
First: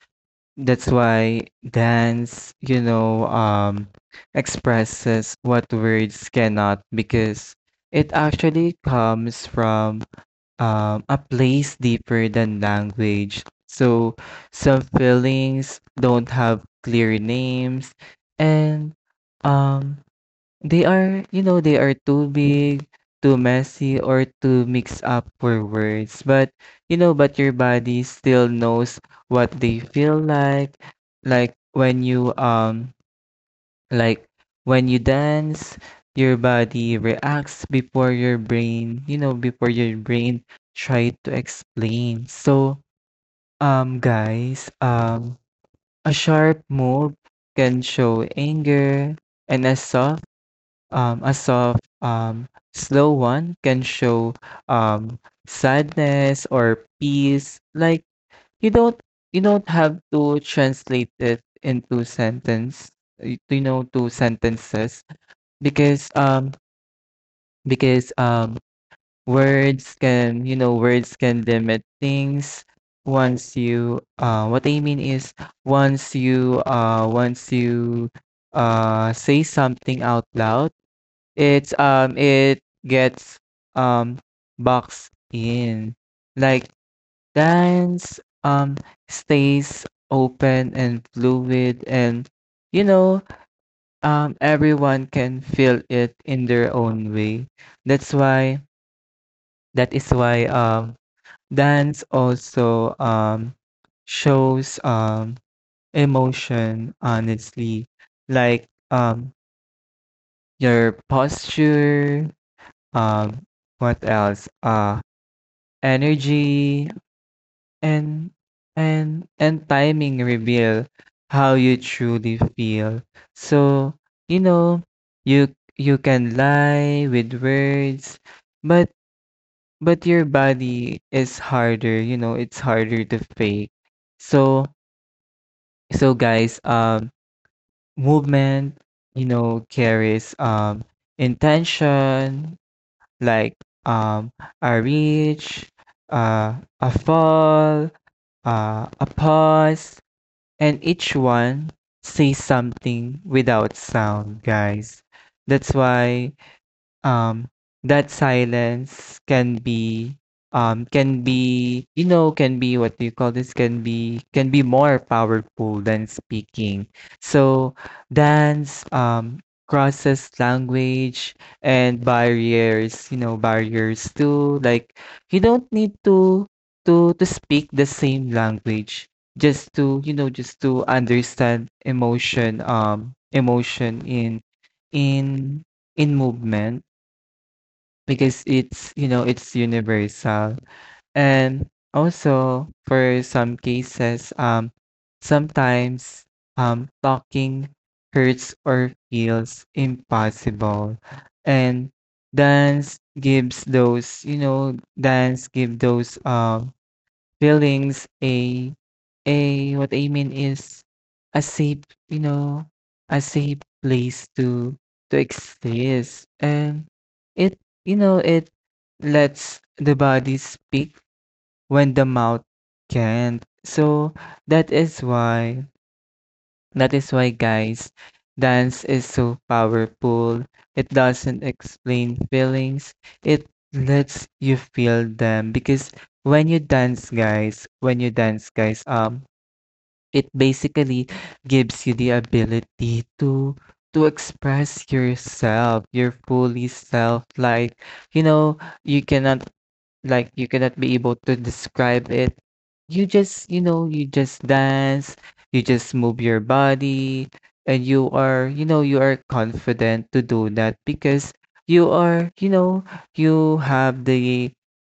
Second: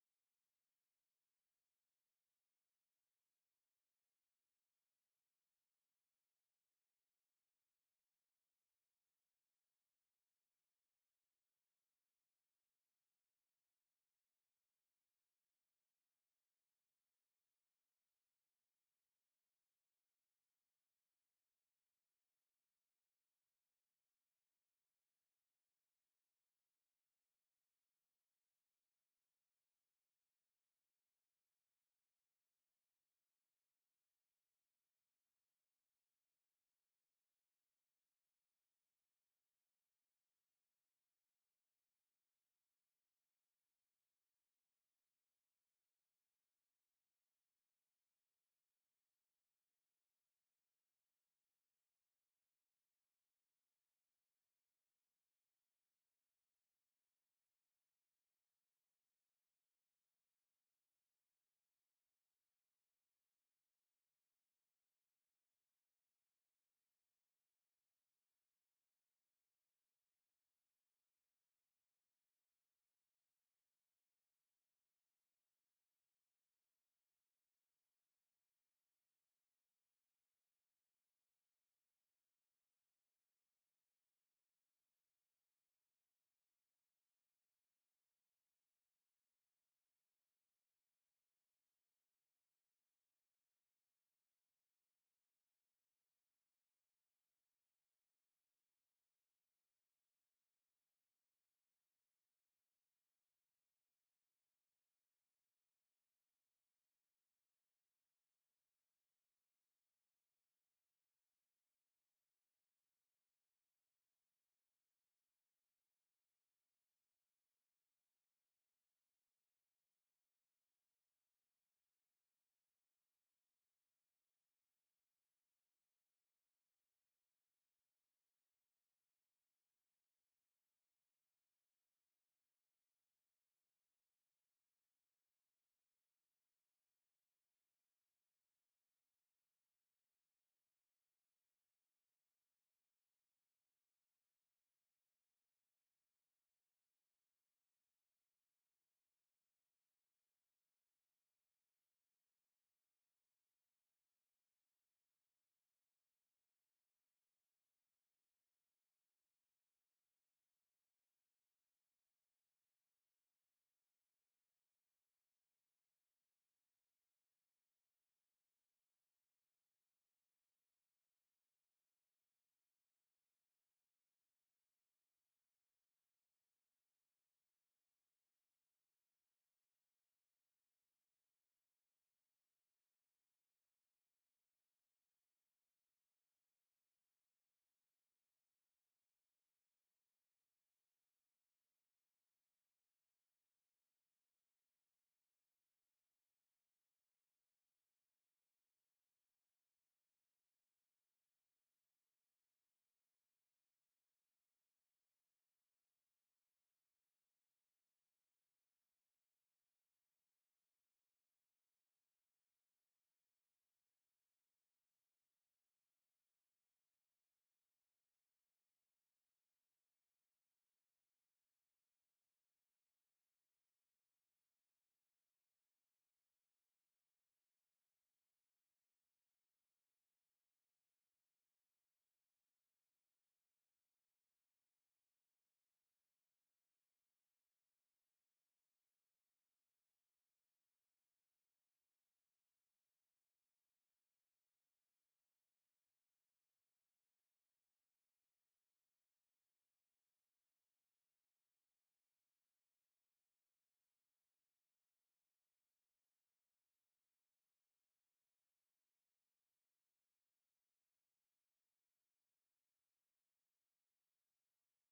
Speaker 2: that's why dance, expresses what words cannot, because it actually comes from a place deeper than language. So some feelings don't have clear names, and um they are, they are too big, too messy, or too mixed up for words. But but your body still knows what they feel like. like when you um like when you dance, your body reacts before your brain, before your brain try to explain. So, guys, a sharp move can show anger, and a soft, um, a soft, um, slow one can show um sadness or peace. Like you don't have to translate it into sentence, to sentences, because, um because, words can, words can limit things. Once you what I mean is once you, say something out loud, it's, it gets, um, boxed in. Like, dance, stays open and fluid, and, you know, everyone can feel it in their own way. That's why that is why um dance also shows emotion honestly. Like, your posture, um what else, energy, and and timing reveal how you truly feel. So, you know you can lie with words, but your body is harder, it's harder to fake. So, guys, movement, carries intention, like, um a reach, uh a fall, a pause. And each one says something without sound, guys. That's why, um, that silence can be, can be you know can be what do you call this can be more powerful than speaking. So dance, crosses language and barriers, barriers too. Like, you don't need to to speak the same language, just to, just to understand emotion, in in in movement, because it's, it's universal. And also, for some cases, sometimes, talking hurts or feels impossible, and dance gives those, dance give those, buildings, a what I mean is a safe, a safe place to exist. And it, it lets the body speak when the mouth can't. So that is why. That is why, guys, dance is so powerful. It doesn't explain feelings, it lets you feel them. Because when you dance, guys, it basically gives you the ability to express yourself, your fully self. Like, you know, you cannot, you cannot be able to describe it. You just, you just dance, you just move your body, and you are, you are confident to do that, because you are, you have the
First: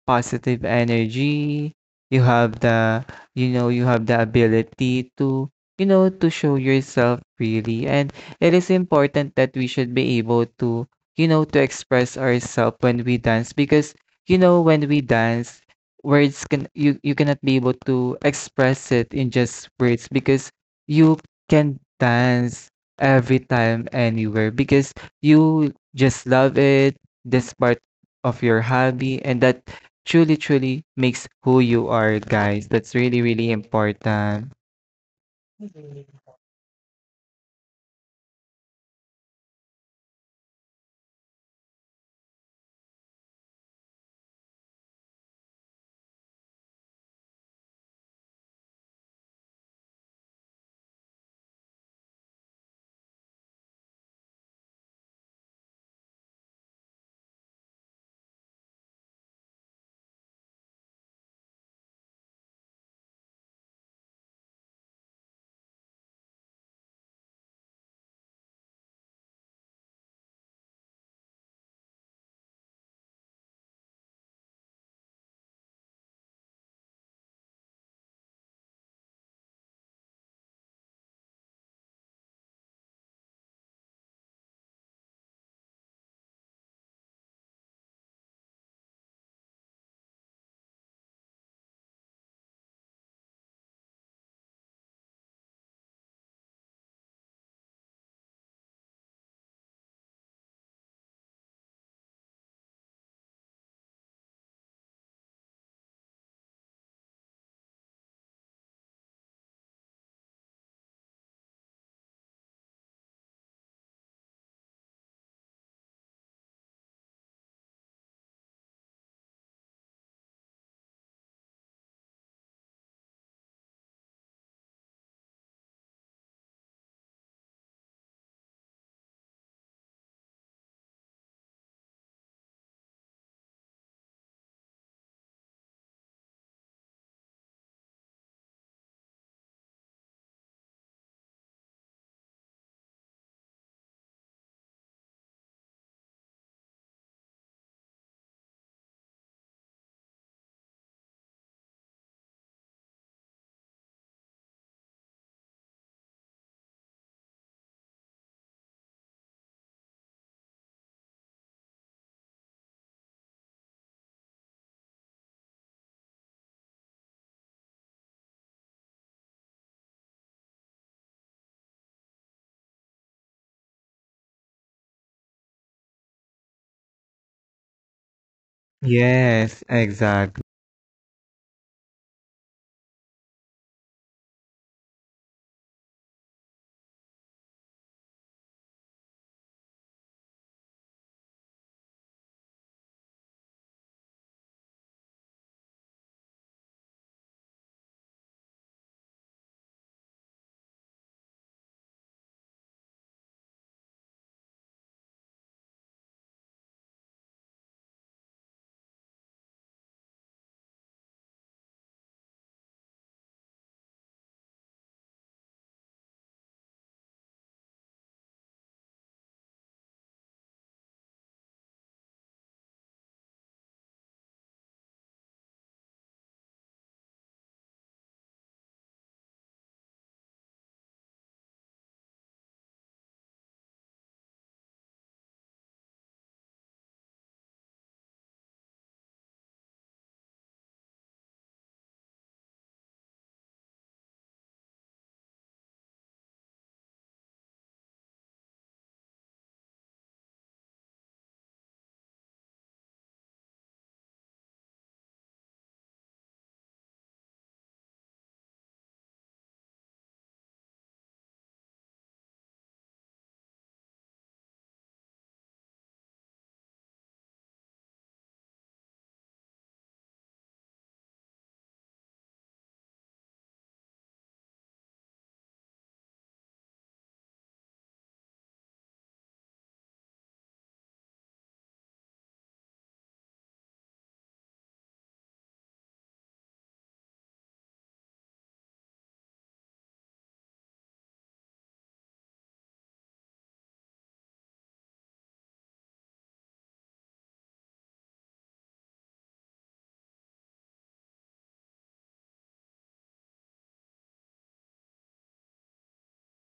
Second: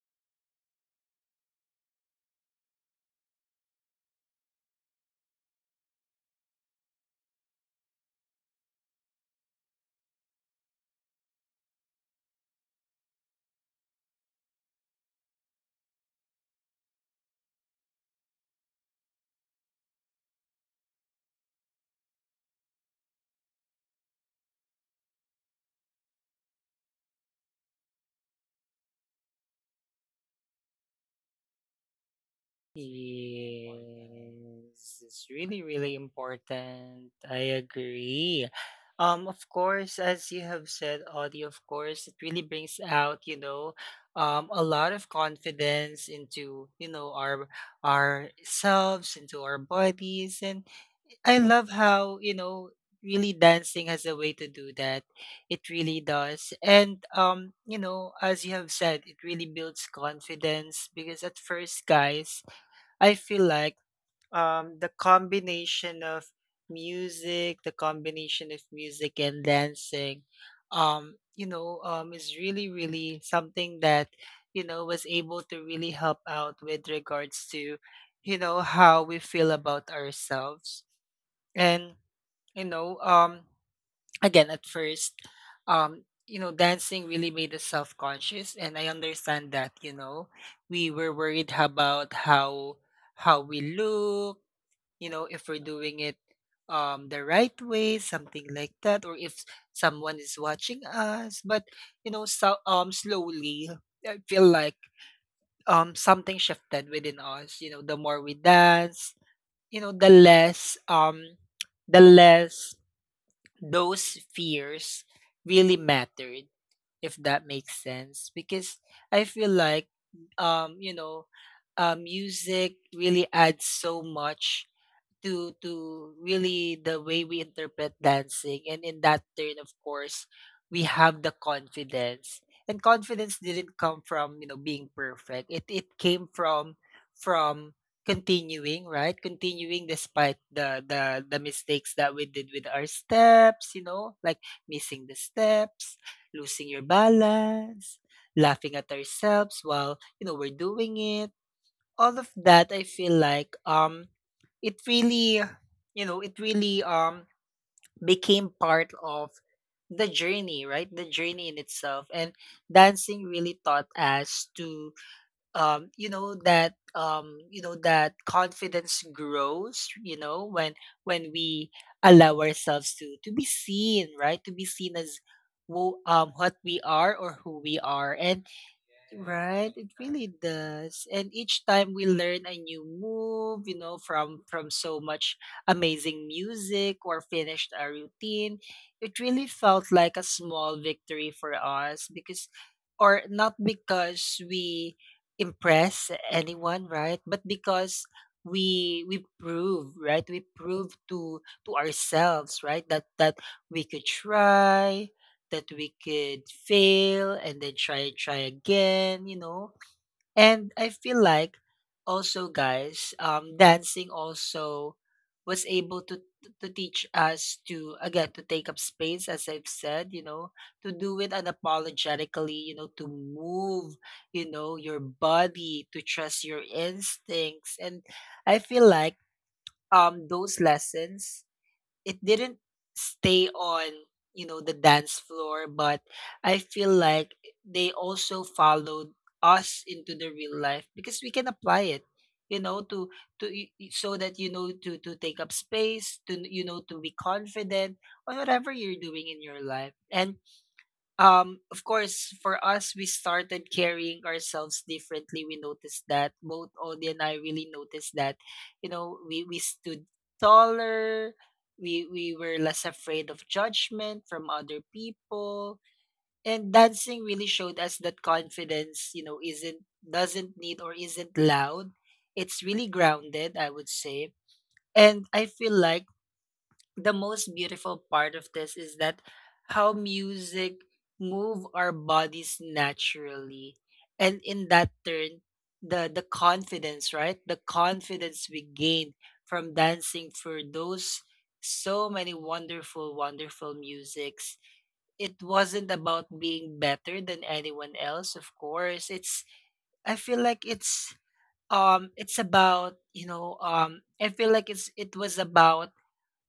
Speaker 2: positive energy, you have the, you have the ability to, to show yourself really. And it is important that we should be able to, to express ourselves when we dance, because when we dance, words can, you cannot be able to express it in just words, because you can dance every time anywhere, because you just love it. This part of your hobby, and that truly, truly makes who you are, guys. That's really, really
Speaker 1: Yes,
Speaker 2: important.
Speaker 1: it's really, really important. I agree. Of course, as you have said, Audie, of course, it really brings out, you know, a lot of confidence into, you know, our ourselves, into our bodies. And I love how, you know, really dancing has a way to do that. It really does. And you know, as you have said, it really builds confidence, because at first, guys, I feel like the combination of music, the combination of music and dancing, is really, really something that, you know, was able to really help out with regards to, you know, how we feel about ourselves. And you know um again at first, dancing really made us self-conscious, and I understand that. We were worried about how we look, you know, if we're doing it the right way, something like that, or if someone is watching us. But you know, so slowly, I feel like something shifted within us. You know, the more we dance, you know, the less, the less those fears really mattered, if that makes sense. Because I feel like you know music really adds so much to really the way we interpret dancing, and in that turn, of course, we have the confidence. And confidence didn't come from, you know, being perfect. It came from from continuing, right? Continuing despite the mistakes that we did with our steps, you know, like missing the steps, losing your balance, laughing at ourselves while, you know, we're doing it. All of that, I feel like, it really, it really, became part of the journey, right? The journey in itself. And dancing really taught us to, that confidence grows, you know, when we allow ourselves to be seen, right? To be seen as who what we are or who we are. And
Speaker 2: Yes,
Speaker 1: right, it really
Speaker 2: exactly.
Speaker 1: does. And each time we learn a new move, you know, from so much amazing music, or finished a routine, it really felt like a small victory for us. Because or not because we impress anyone, right? But because we prove, right? We prove to ourselves, right? That we could try, that we could fail, and then try again, you know. And I feel like also, guys, dancing also was able to teach us to, again, to take up space, as I've said, you know, to do it unapologetically, you know, to move, you know, your body, to trust your instincts. And I feel like those lessons, it didn't stay on, you know, the dance floor. But I feel like they also followed us into the real life, because we can apply it, you know, to so that, you know, to take up space, to, you know, to be confident on whatever you're doing in your life. And of course, for us, we started carrying ourselves differently. We noticed that, both Odie and I really noticed that, you know, we stood taller. We were less afraid of judgment from other people. And dancing really showed us that confidence, you know, isn't, doesn't need, or isn't loud. It's really grounded, I would say. And I feel like the most beautiful part of this is that how music move our bodies naturally. And in that turn, the confidence, right? The confidence we gain from dancing, for those so many wonderful, wonderful musics, it wasn't about being better than anyone else. Of course, i feel like it's it's about, you know I feel like it's it was about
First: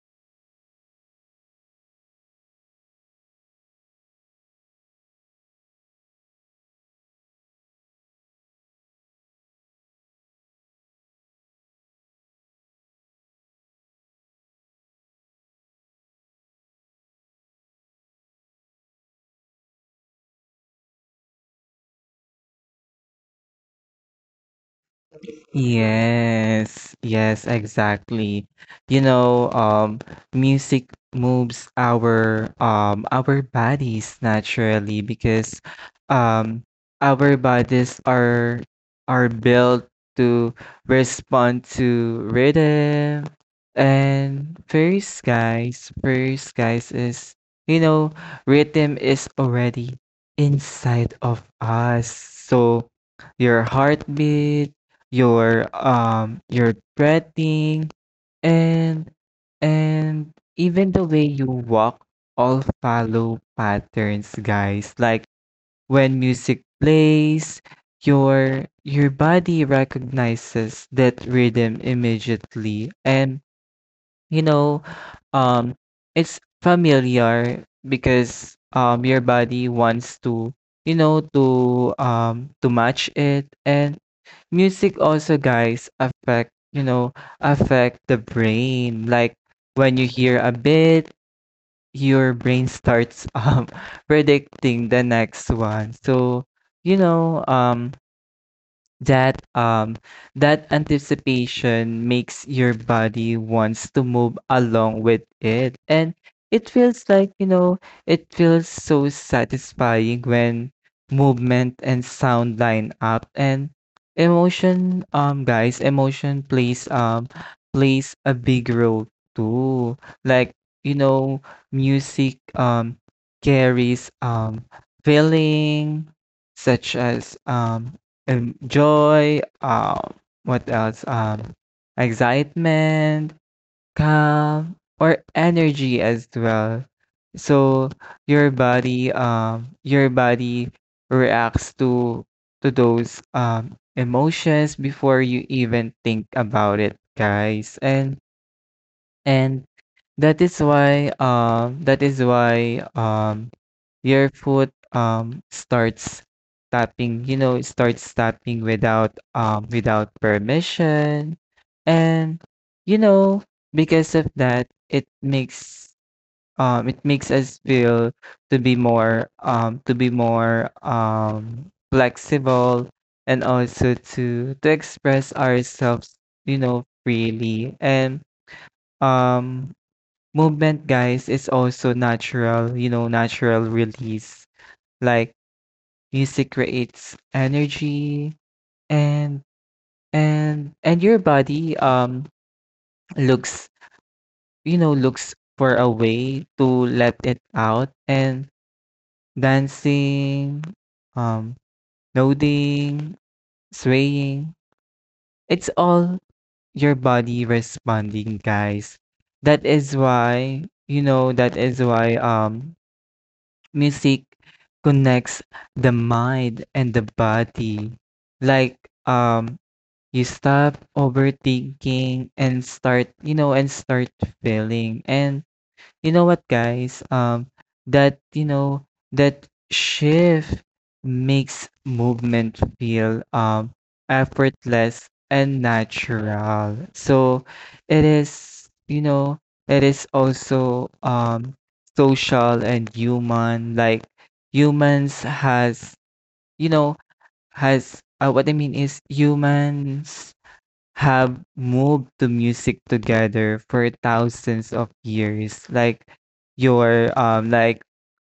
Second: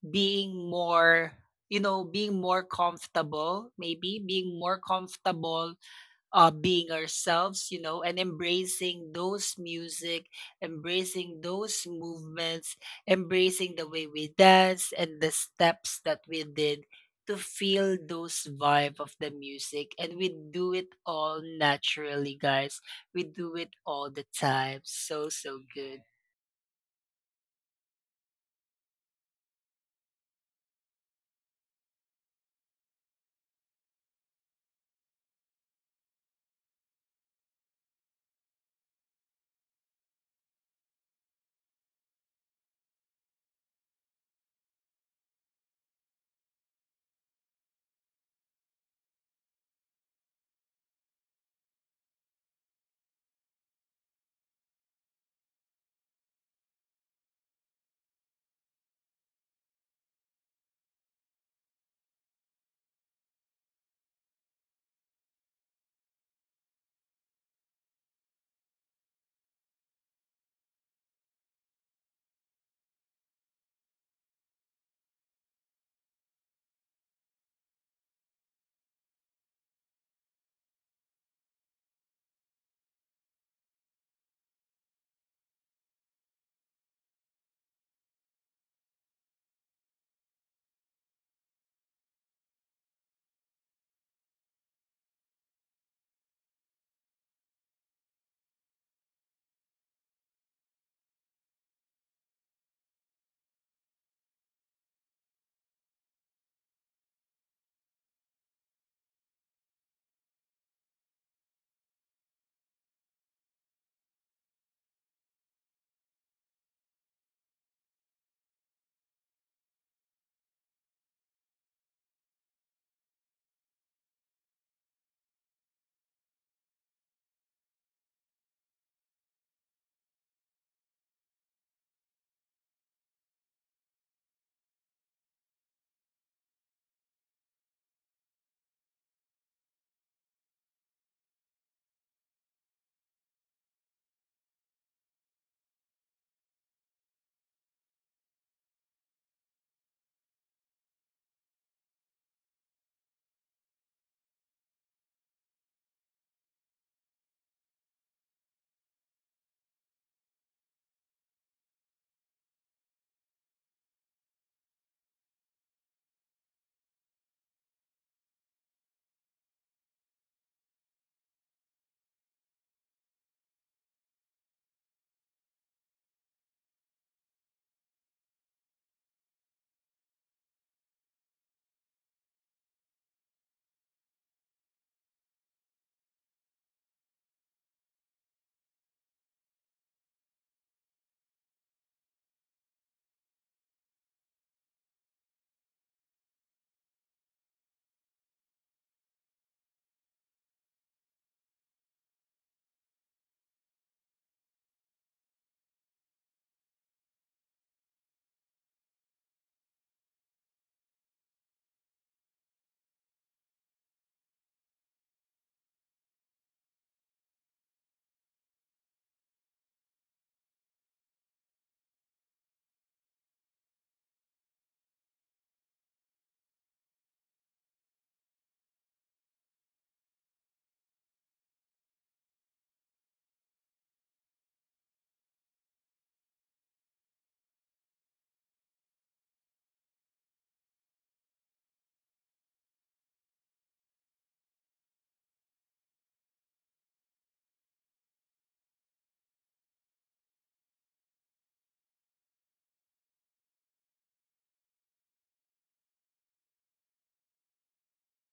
Speaker 1: being more, you know, being more comfortable, maybe being more comfortable, being ourselves, you know, and embracing those music, embracing those movements, embracing the way we dance and the steps that we did, to feel those vibe of the music. And we do it all naturally, guys. We do it all the time. So so good.
Speaker 2: Yes, yes, exactly. You know, music moves our bodies naturally, because um our bodies are built to respond to rhythm. And first guys, is, you know, rhythm is already inside of us. So your heartbeat, you're threatening, and and even the way you walk, all follow patterns, guys. Like when music plays, your body recognizes that rhythm immediately, and, you know, um, it's familiar because your body wants to, to match it. And music also, guys, affect, affect the brain. Like when you hear a bit, your brain starts predicting the next one. So, you know um that um that anticipation makes your body wants to move along with it, and it feels like, it feels so satisfying when movement and sound line up. And emotion, guys, emotion plays, plays a big role too. Like, you know music, carries, feeling, such as, enjoy, what else? Excitement, calm, or energy as well. So your body reacts to those emotions before you even think about it, guys. And and that is why, your foot starts tapping, it starts tapping without, without permission. And, you know, because of that, it makes, it makes us feel to be more, to be more, flexible, and also to express ourselves, freely. And um movement, guys, is also natural, natural release. Like music creates energy, and and your body, looks, looks for a way to let it out. And dancing, um, nodding, swaying, it's all your body responding, guys. That is why, music connects the mind and the body. Like, um, you stop overthinking and start, and start feeling. And you know what, guys? That, that shift makes movement feel, effortless and natural. So it is, it is also, social and human. Like humans has, you know, has what I mean is humans have moved the music together for thousands of years. Like your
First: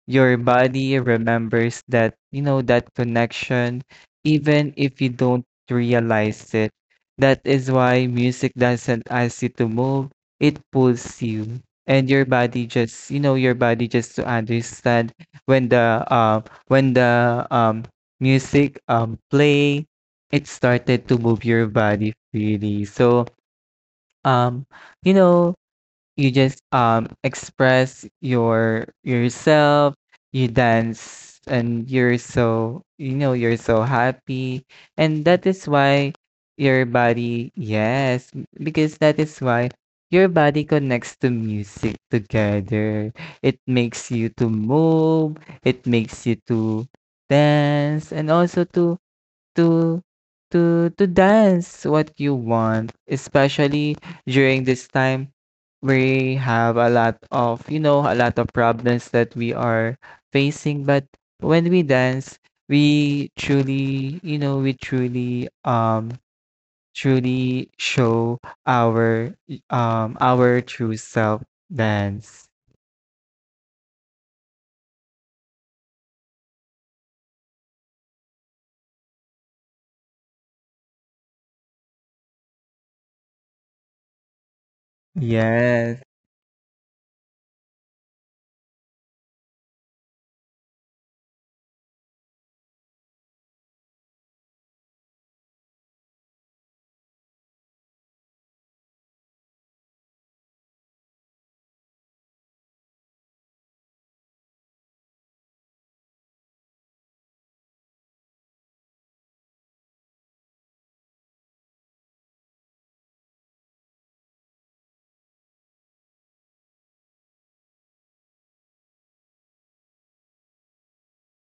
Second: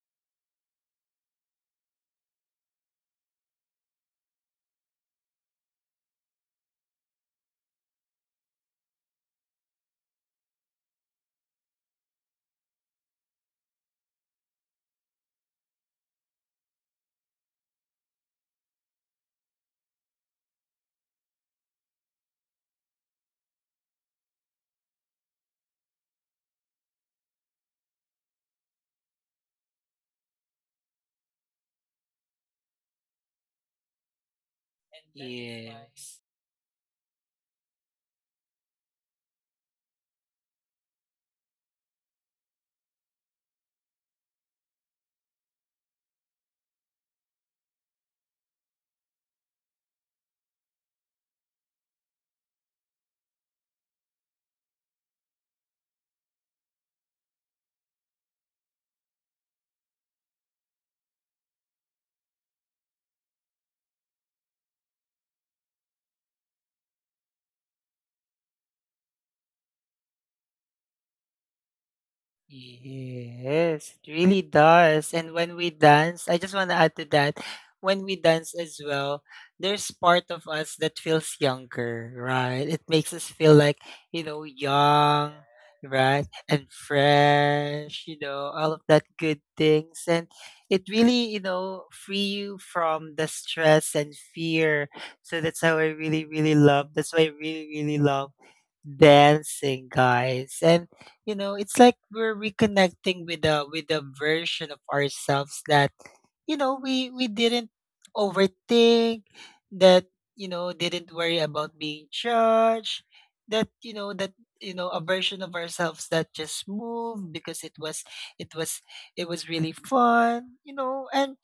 Speaker 2: your body remembers that, that connection, even if you don't realize it. That is why music doesn't ask you to move, it pulls you. And your body just, your body just to understand when the, music play, it started to move your body freely. So, um, you know, you just, express your yourself, you dance, and you're so, you're so happy. And that is why
Speaker 1: Yes,
Speaker 2: your body, yes, because that is why your body connects to music together. It makes you to move, it makes you to dance, and also to dance what you want, especially during this time we have a lot of, a lot of problems that we are facing. But when we dance, we truly, we truly, truly show our, our true self dance.
Speaker 1: yes, it really does. And when we dance, I just want to add to that. When we dance as well, there's part of us that feels younger, right? It makes us feel like, you know, young,
Speaker 2: Yes.
Speaker 1: right? And fresh, you know, all of that good things. And it really, you know, free you from the stress and fear. So that's how I really, really love. That's why I really, really love dancing, guys. And you know, it's like we're reconnecting with a version of ourselves that, you know, we didn't overthink, that, you know, didn't worry about being judged, that you know a version of ourselves that just moved because it was it was really fun, you know. And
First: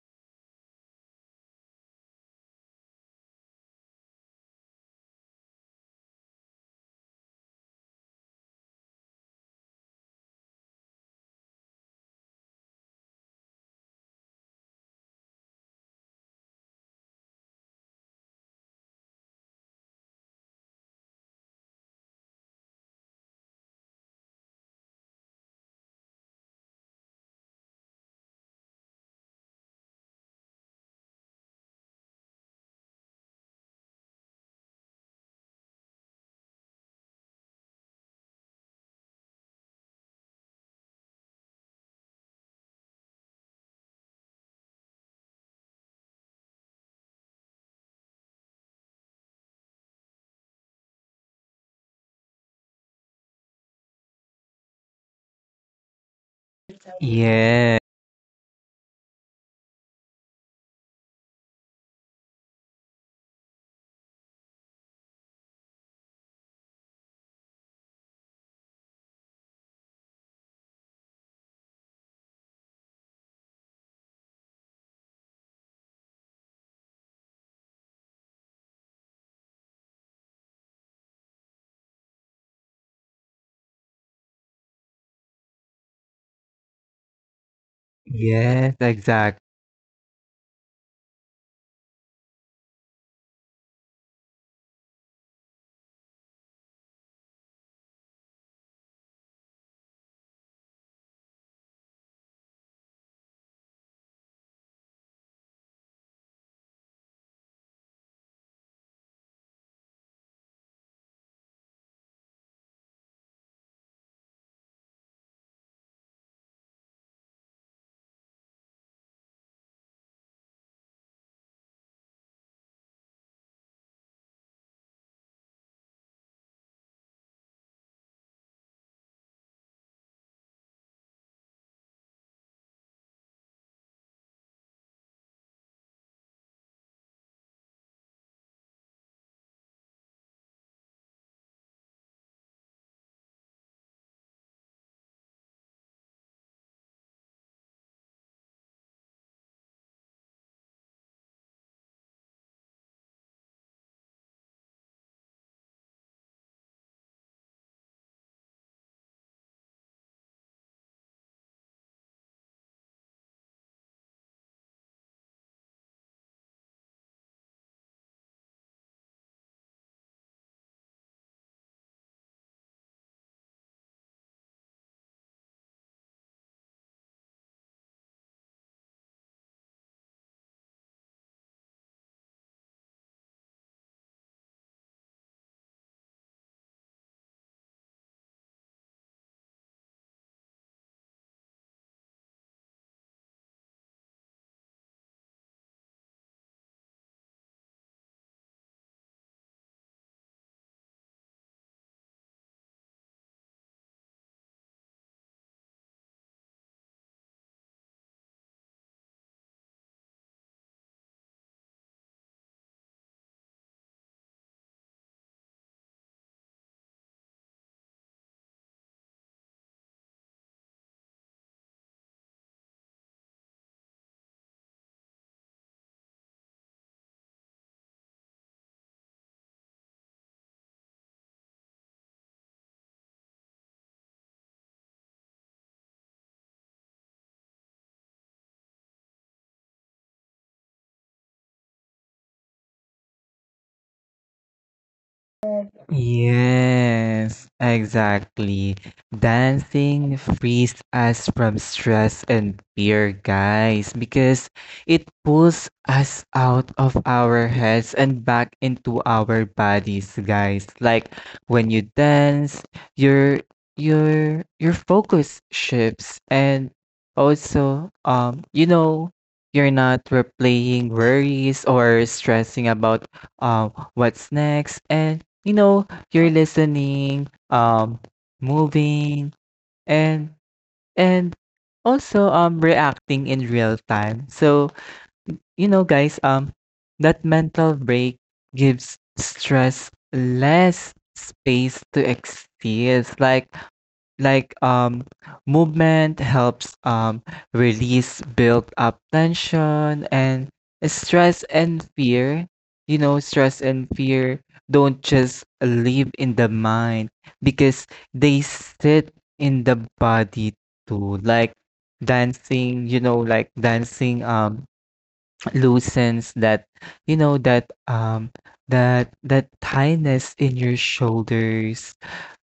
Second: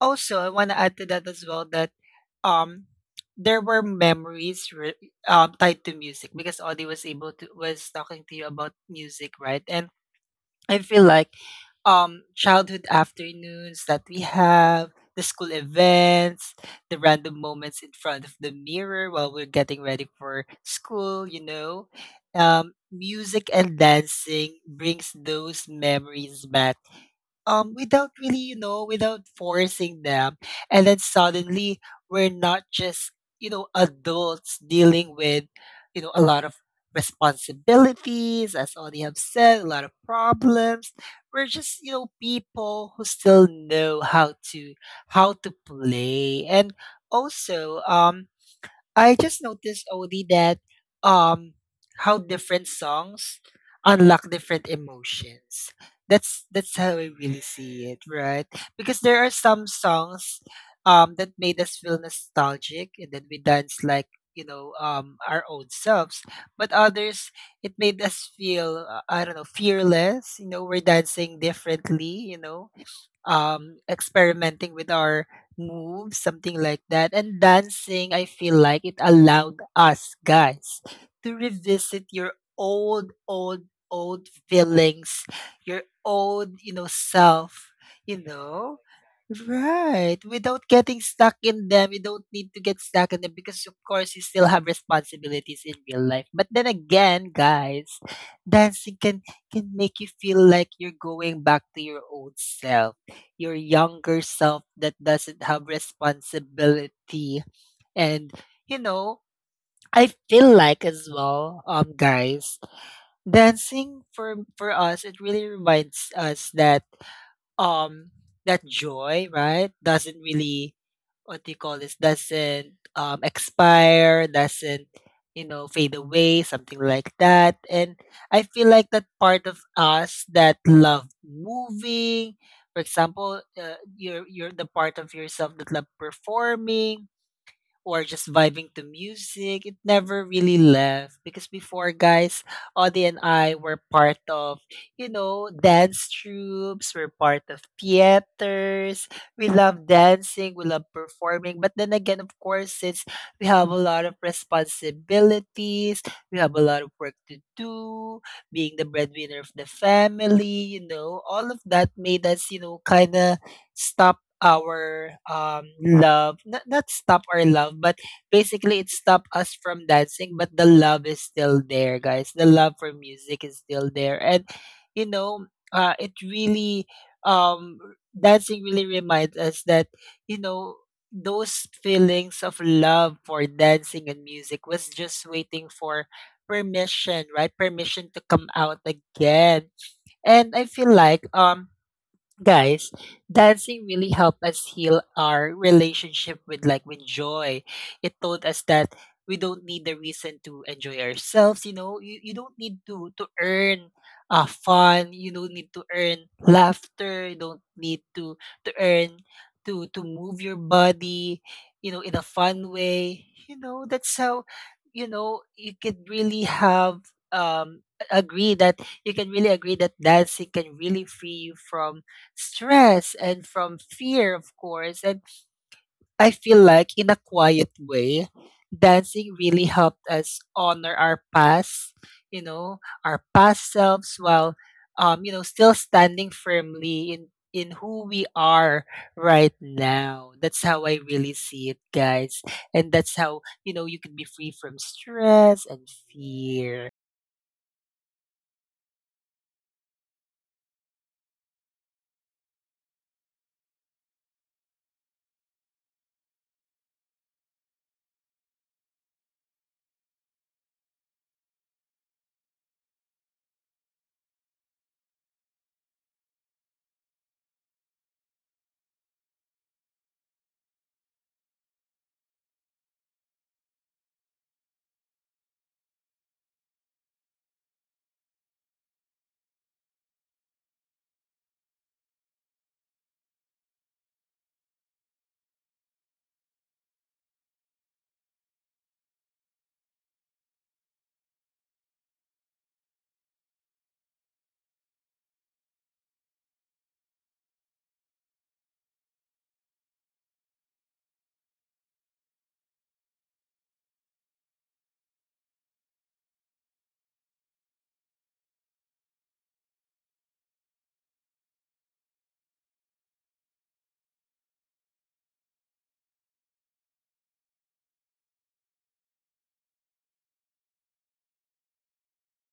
Speaker 1: also, I want to add to that as well, that um there were memories tied to music, because Audie was able to, was talking to you about music, right? And I feel like childhood afternoons that we have, the school events, the random moments in front of the mirror while we're getting ready for school, you know, music and dancing brings those memories back, without really, you know, without forcing them. And then suddenly we're not just, you know, adults dealing with, you know, a lot of responsibilities, as all have said, a lot of problems. We're just, you know, people who still know how to play. And also, I just noticed, Odie, that um how different songs unlock different emotions. That's how I really
Speaker 2: Yes.
Speaker 1: see it, right? Because there are some songs that made us feel nostalgic, and then we dance like, you know, our own selves. But others, it made us feel, I don't know, fearless, you know, we're dancing differently, you know, experimenting with our moves, something like that. And dancing, I feel like it allowed us, guys, to revisit your old, old feelings, your old, you know, self, you
Speaker 2: Yes,
Speaker 1: know?
Speaker 2: exactly.
Speaker 1: Right. Without getting stuck in them. You don't need to get stuck in them, because of course, you still have responsibilities in real life. But then again, guys, dancing can make you feel like you're going back to your old self, your younger self that doesn't have responsibility. And you know, I feel like as well, guys, dancing for us, it really reminds us that um joy, right? Doesn't really, what do you call this? Doesn't expire, doesn't, you know, fade away, something like that. And I feel like that part of us that love moving, for example, you're the part of yourself that love performing, or just vibing to music. It never really left. Because before, guys, Audie and I were part of, you know, dance troupes. We're part of theaters. We love dancing. We love performing. But then again, of course, since we have a lot of responsibilities, we have a lot of work to do, being the breadwinner of the family, you know, all of that made us, you know, kind of stop our love, not stop our love, but basically it stopped us from dancing. But the love is still there, guys. The love for music is still there. And you know, it really, um dancing really reminds us that, you know, those feelings of love for dancing and music was just waiting for permission, right? Permission to come out again. And I feel like, guys, dancing really helped us heal our relationship with, with joy. It taught us that we don't need the reason to enjoy ourselves. You know, you don't need to earn fun. You don't need to earn laughter. You don't need to earn, to move your body, you know, in a fun way. You know, that's how, you know, you could really have agree that you can really agree that dancing can really free you from stress and from fear, of course. And I feel like, in a quiet way, dancing really helped us honor our past, you know, our past selves, while, you know, still standing firmly in who we are right now. That's how I really see it, guys. And that's how, you know, you can be free from stress and fear.
Speaker 2: Yes, exactly. Dancing frees us from stress and fear, guys, because it pulls us out of our heads and back into our bodies, guys. Like when you dance, your your focus shifts, and also, you're not replaying worries or stressing about, what's next. And, you know, you're listening, moving, and and also, reacting in real time. So, guys, that mental break gives stress less space to exist. Like um Movement helps, release built up tension. And stress and fear, stress and fear don't just live in the mind, because they sit in the body too. Like dancing, dancing, loosens that, you know that um that tightness in your shoulders,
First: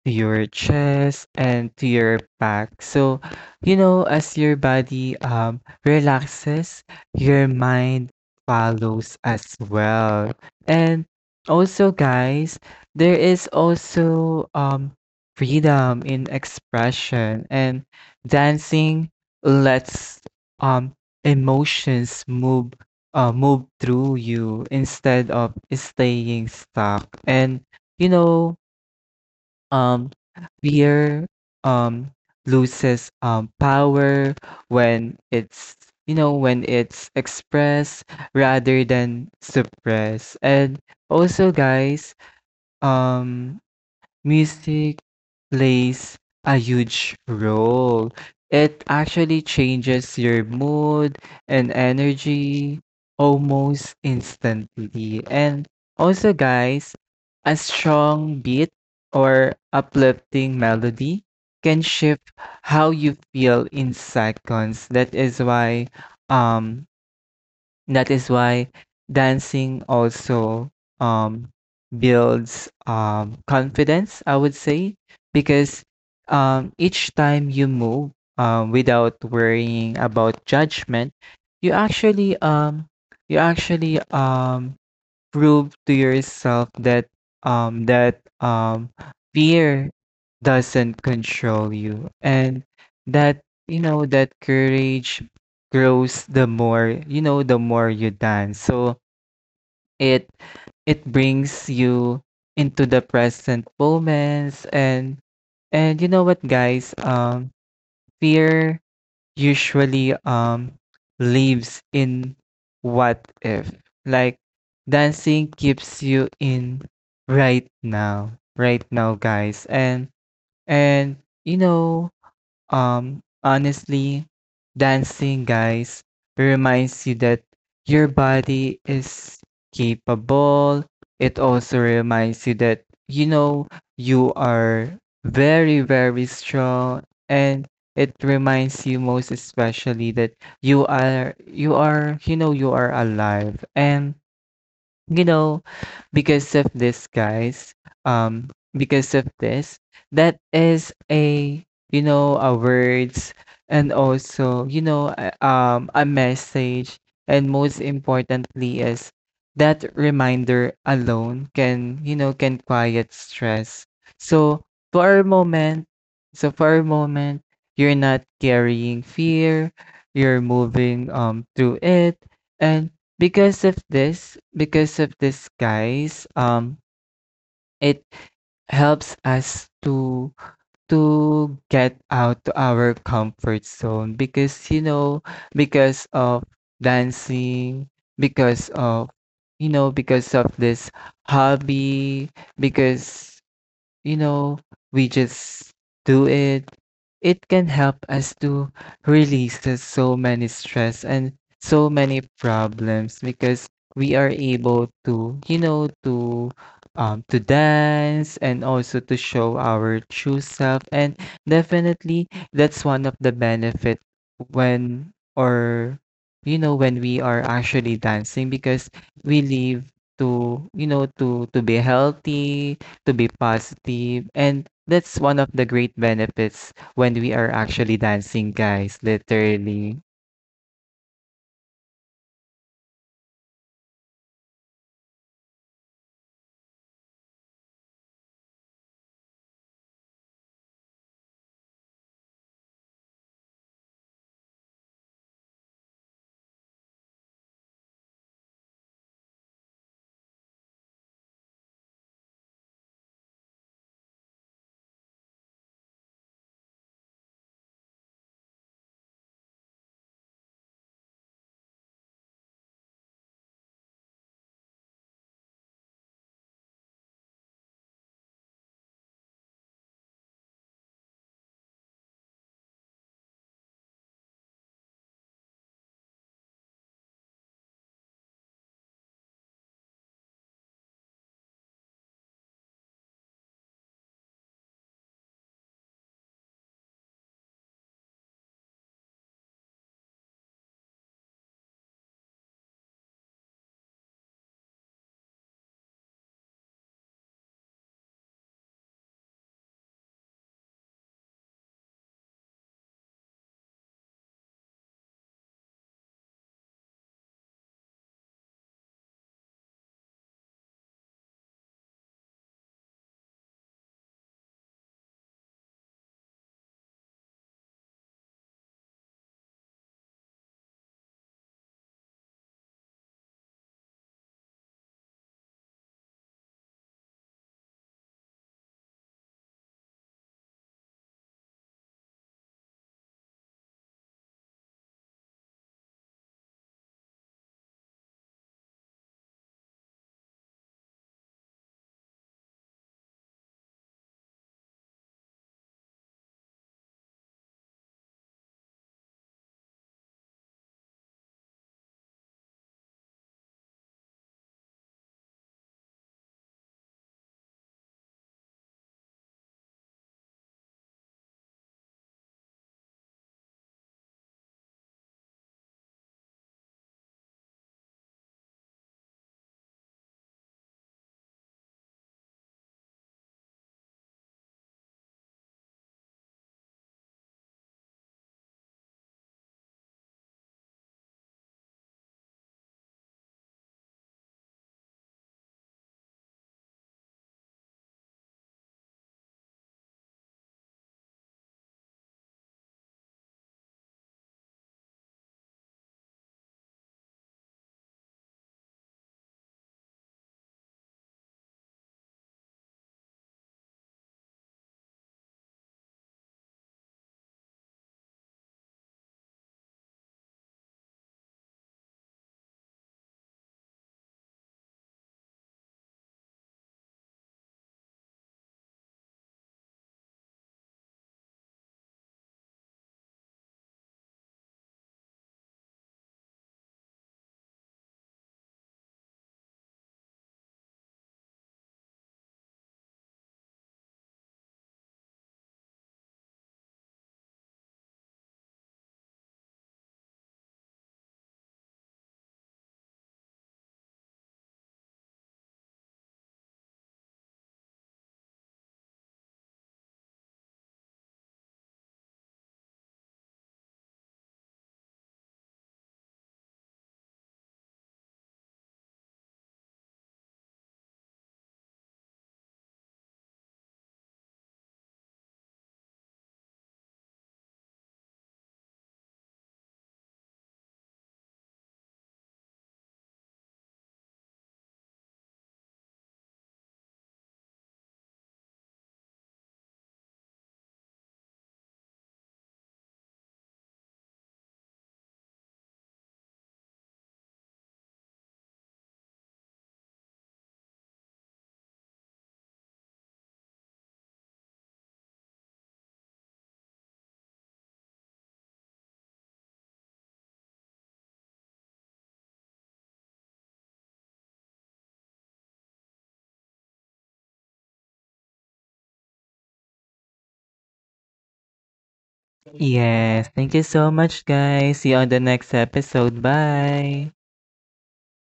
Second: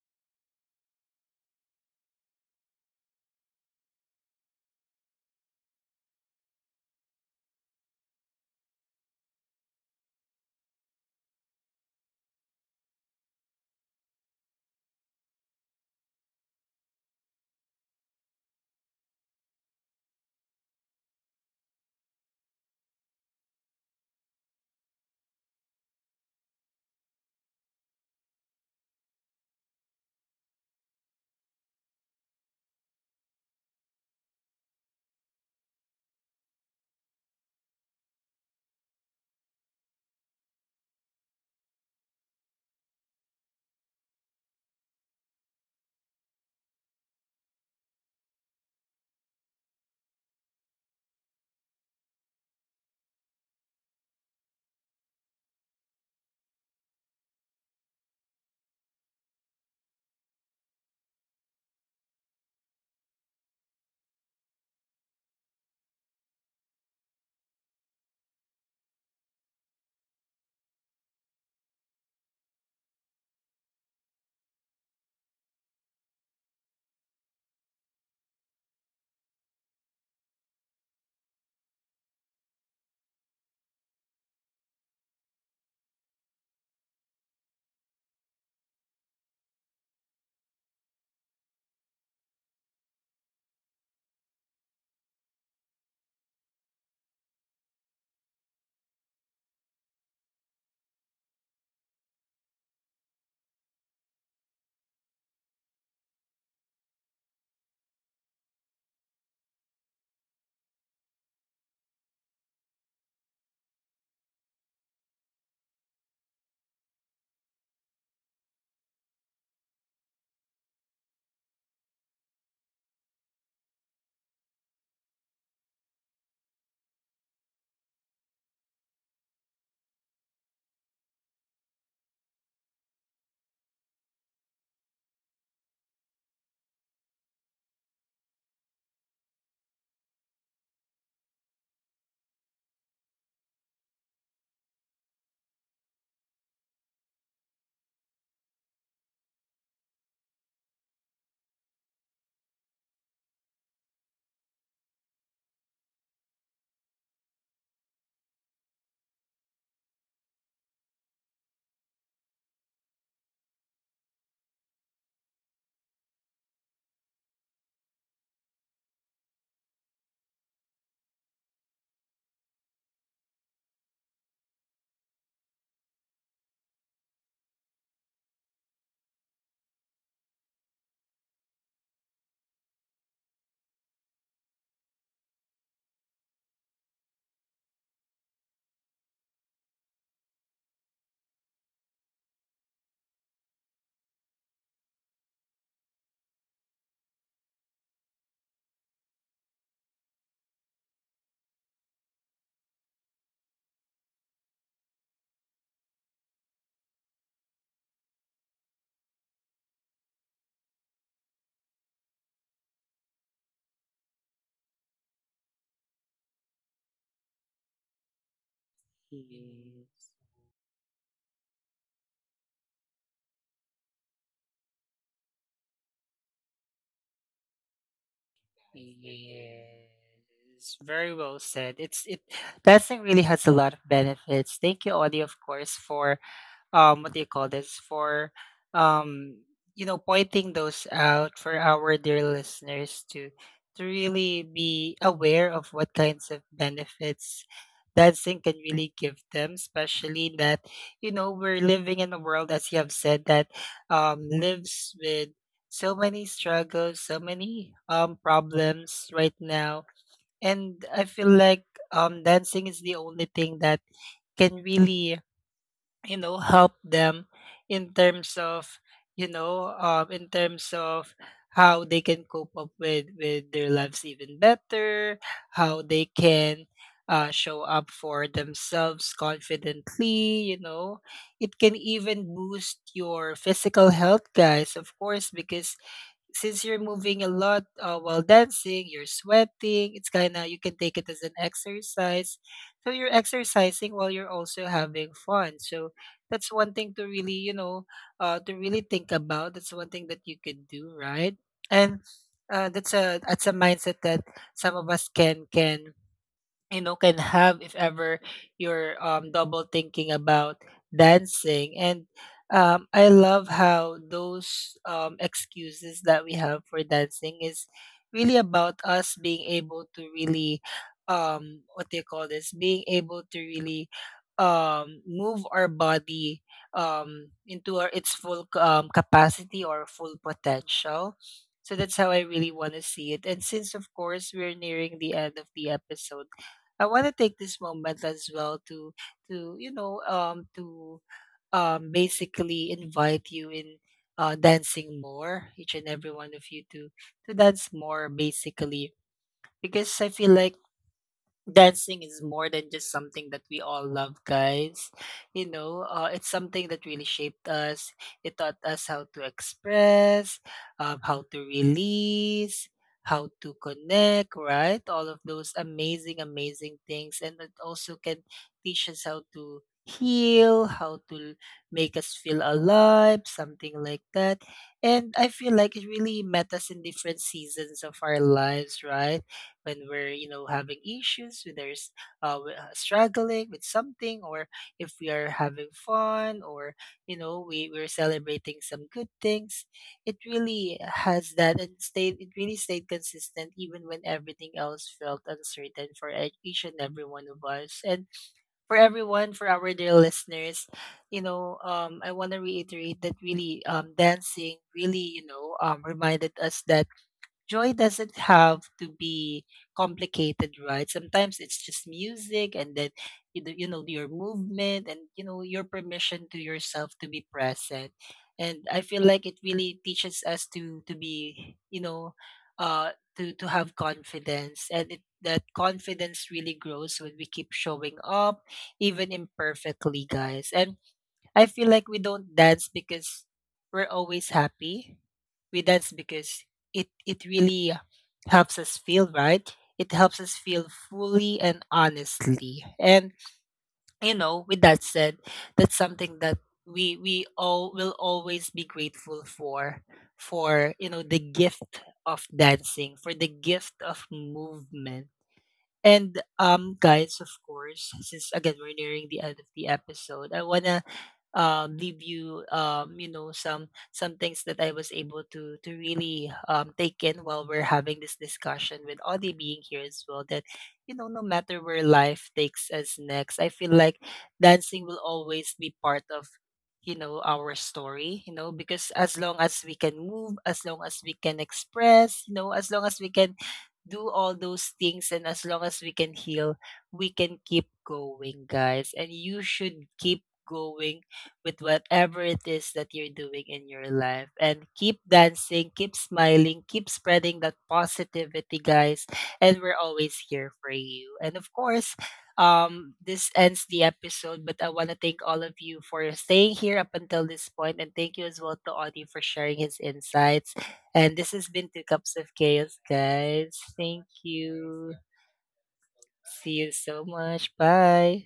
Speaker 2: to your chest, and to your back. So, as your body relaxes, your mind follows as well. And also, guys, there is also, freedom in expression, and dancing lets, um emotions move, move through you instead of staying stuck. And, you know, Um, fear, um, loses, power when it's, when it's expressed rather than suppressed. And also, guys, um, music plays a huge role. It actually changes your mood and energy almost instantly. And also, guys, a strong beat or uplifting melody can shift how you feel in seconds. That is why, um that is why dancing also, um, builds, confidence, I would say, because, each time you move, without worrying about judgment, you actually, you actually um, prove to yourself that, um that um fear doesn't control you, and that, that courage grows the more, the more you dance. So it brings you into the present moments. And you know what, guys? Fear usually, lives in what if. Like dancing keeps you in right now, right now, guys. And and you know, honestly, dancing, guys, reminds you that your body is capable. It also reminds you that, you know, you are very, very strong. And it reminds you most especially that you are, you are alive. And, you know, because of this, guys, um, because of this, that is a, a words, and also, a message. And most importantly is that reminder alone can, can quiet stress. So for a moment, so for a moment, you're not carrying fear, you're moving, through it. And because of this, guys, it helps us to get out to our comfort zone, because, you know because of dancing, because of you know because of this hobby, because, you know, we just do it. It can help us to release the so many stress and so many problems, because we are able to, to, to dance, and also to show our true self. And definitely that's one of the benefit when, or you know when we are actually dancing, because we live to, to be healthy, to be positive. And that's one of the great benefits when we are actually dancing, guys, literally.
Speaker 1: Yes, very well said. It testing really has a lot of benefits. Thank you, Audie, of course, for what do you call this, for um you know, pointing those out for our dear listeners, to really be aware of what kinds of benefits dancing can really give them, especially that, you know, we're living in a world, as you have said, that lives with so many struggles, so many problems right now. And I feel like dancing is the only thing that can really, you know, help them in terms of, in terms of how they can cope up with their lives even better, how they can, show up for themselves confidently, you know. It can even boost your physical health, guys, of course, because since you're moving a lot, while dancing, you're sweating. It's kind of, you can take it as an exercise. So you're exercising while you're also having fun. So that's one thing to really, you know, to really think about. That's one thing that you could do, right? And that's a mindset that some of us can can have, if ever you're double thinking about dancing. And I love how those excuses that we have for dancing is really about us being able to really, what do you call this, being able to really move our body into our, its full capacity or full potential. So that's how I really want to see it. And since of course we're nearing the end of the episode, I want to take this moment as well to to you know um to basically invite you in, dancing more, each and every one of you, to dance more, basically. Because I feel like dancing is more than just something that we all love, guys. You know, it's something that really shaped us. It taught us how to express, how to release, how to connect, right? All of those amazing, amazing things. And it also can teach us how to heal, how to make us feel alive, something like that. And I feel like it really met us in different seasons of our lives, right? When we're, you know, having issues, when there's, struggling with something, or if we are having fun, or, you know, we're celebrating some good things. It really has that and stayed it really stayed consistent even when everything else felt uncertain for each and every one of us. And for everyone, for our dear listeners, you know, I want to reiterate that really, dancing really, you know, reminded us that joy doesn't have to be complicated, right? Sometimes it's just music, and then you know your movement, and you know your permission to yourself to be present. And I feel like it really teaches us to be, you know, uh to have confidence. And that confidence really grows when we keep showing up, even imperfectly, guys. And I feel like we don't dance because we're always happy. We dance because it really helps us feel right. It helps us feel fully and honestly. And you know, with that said, that's something that we all will always be grateful for, you know, the gift of dancing, for the gift of movement. And guys, of course, since again we're nearing the end of the episode, I wanna leave you, you know, some things that I was able to really, take in while we're having this discussion with Audie being here as well. That you know, no matter where life takes us next, I feel like dancing will always be part of, you know, our story. You know, because as long as we can move, as long as we can express, you know, as long as we can do all those things, and as long as we can heal, we can keep going, guys. And you should keep going with whatever it is that you're doing in your life. And keep dancing, keep smiling, keep spreading that positivity, guys. And we're always here for you. And of course, this ends the episode. But I want to thank all of you for staying here up until this point. And thank you as well to Audie for sharing his insights. And this has been Two Cups of Chaos,
Speaker 2: Yes, thank you
Speaker 1: guys.
Speaker 2: so
Speaker 1: Thank
Speaker 2: much, guys. See you
Speaker 1: you.
Speaker 2: on the next episode.
Speaker 1: See you so
Speaker 2: Bye.
Speaker 1: much. Bye.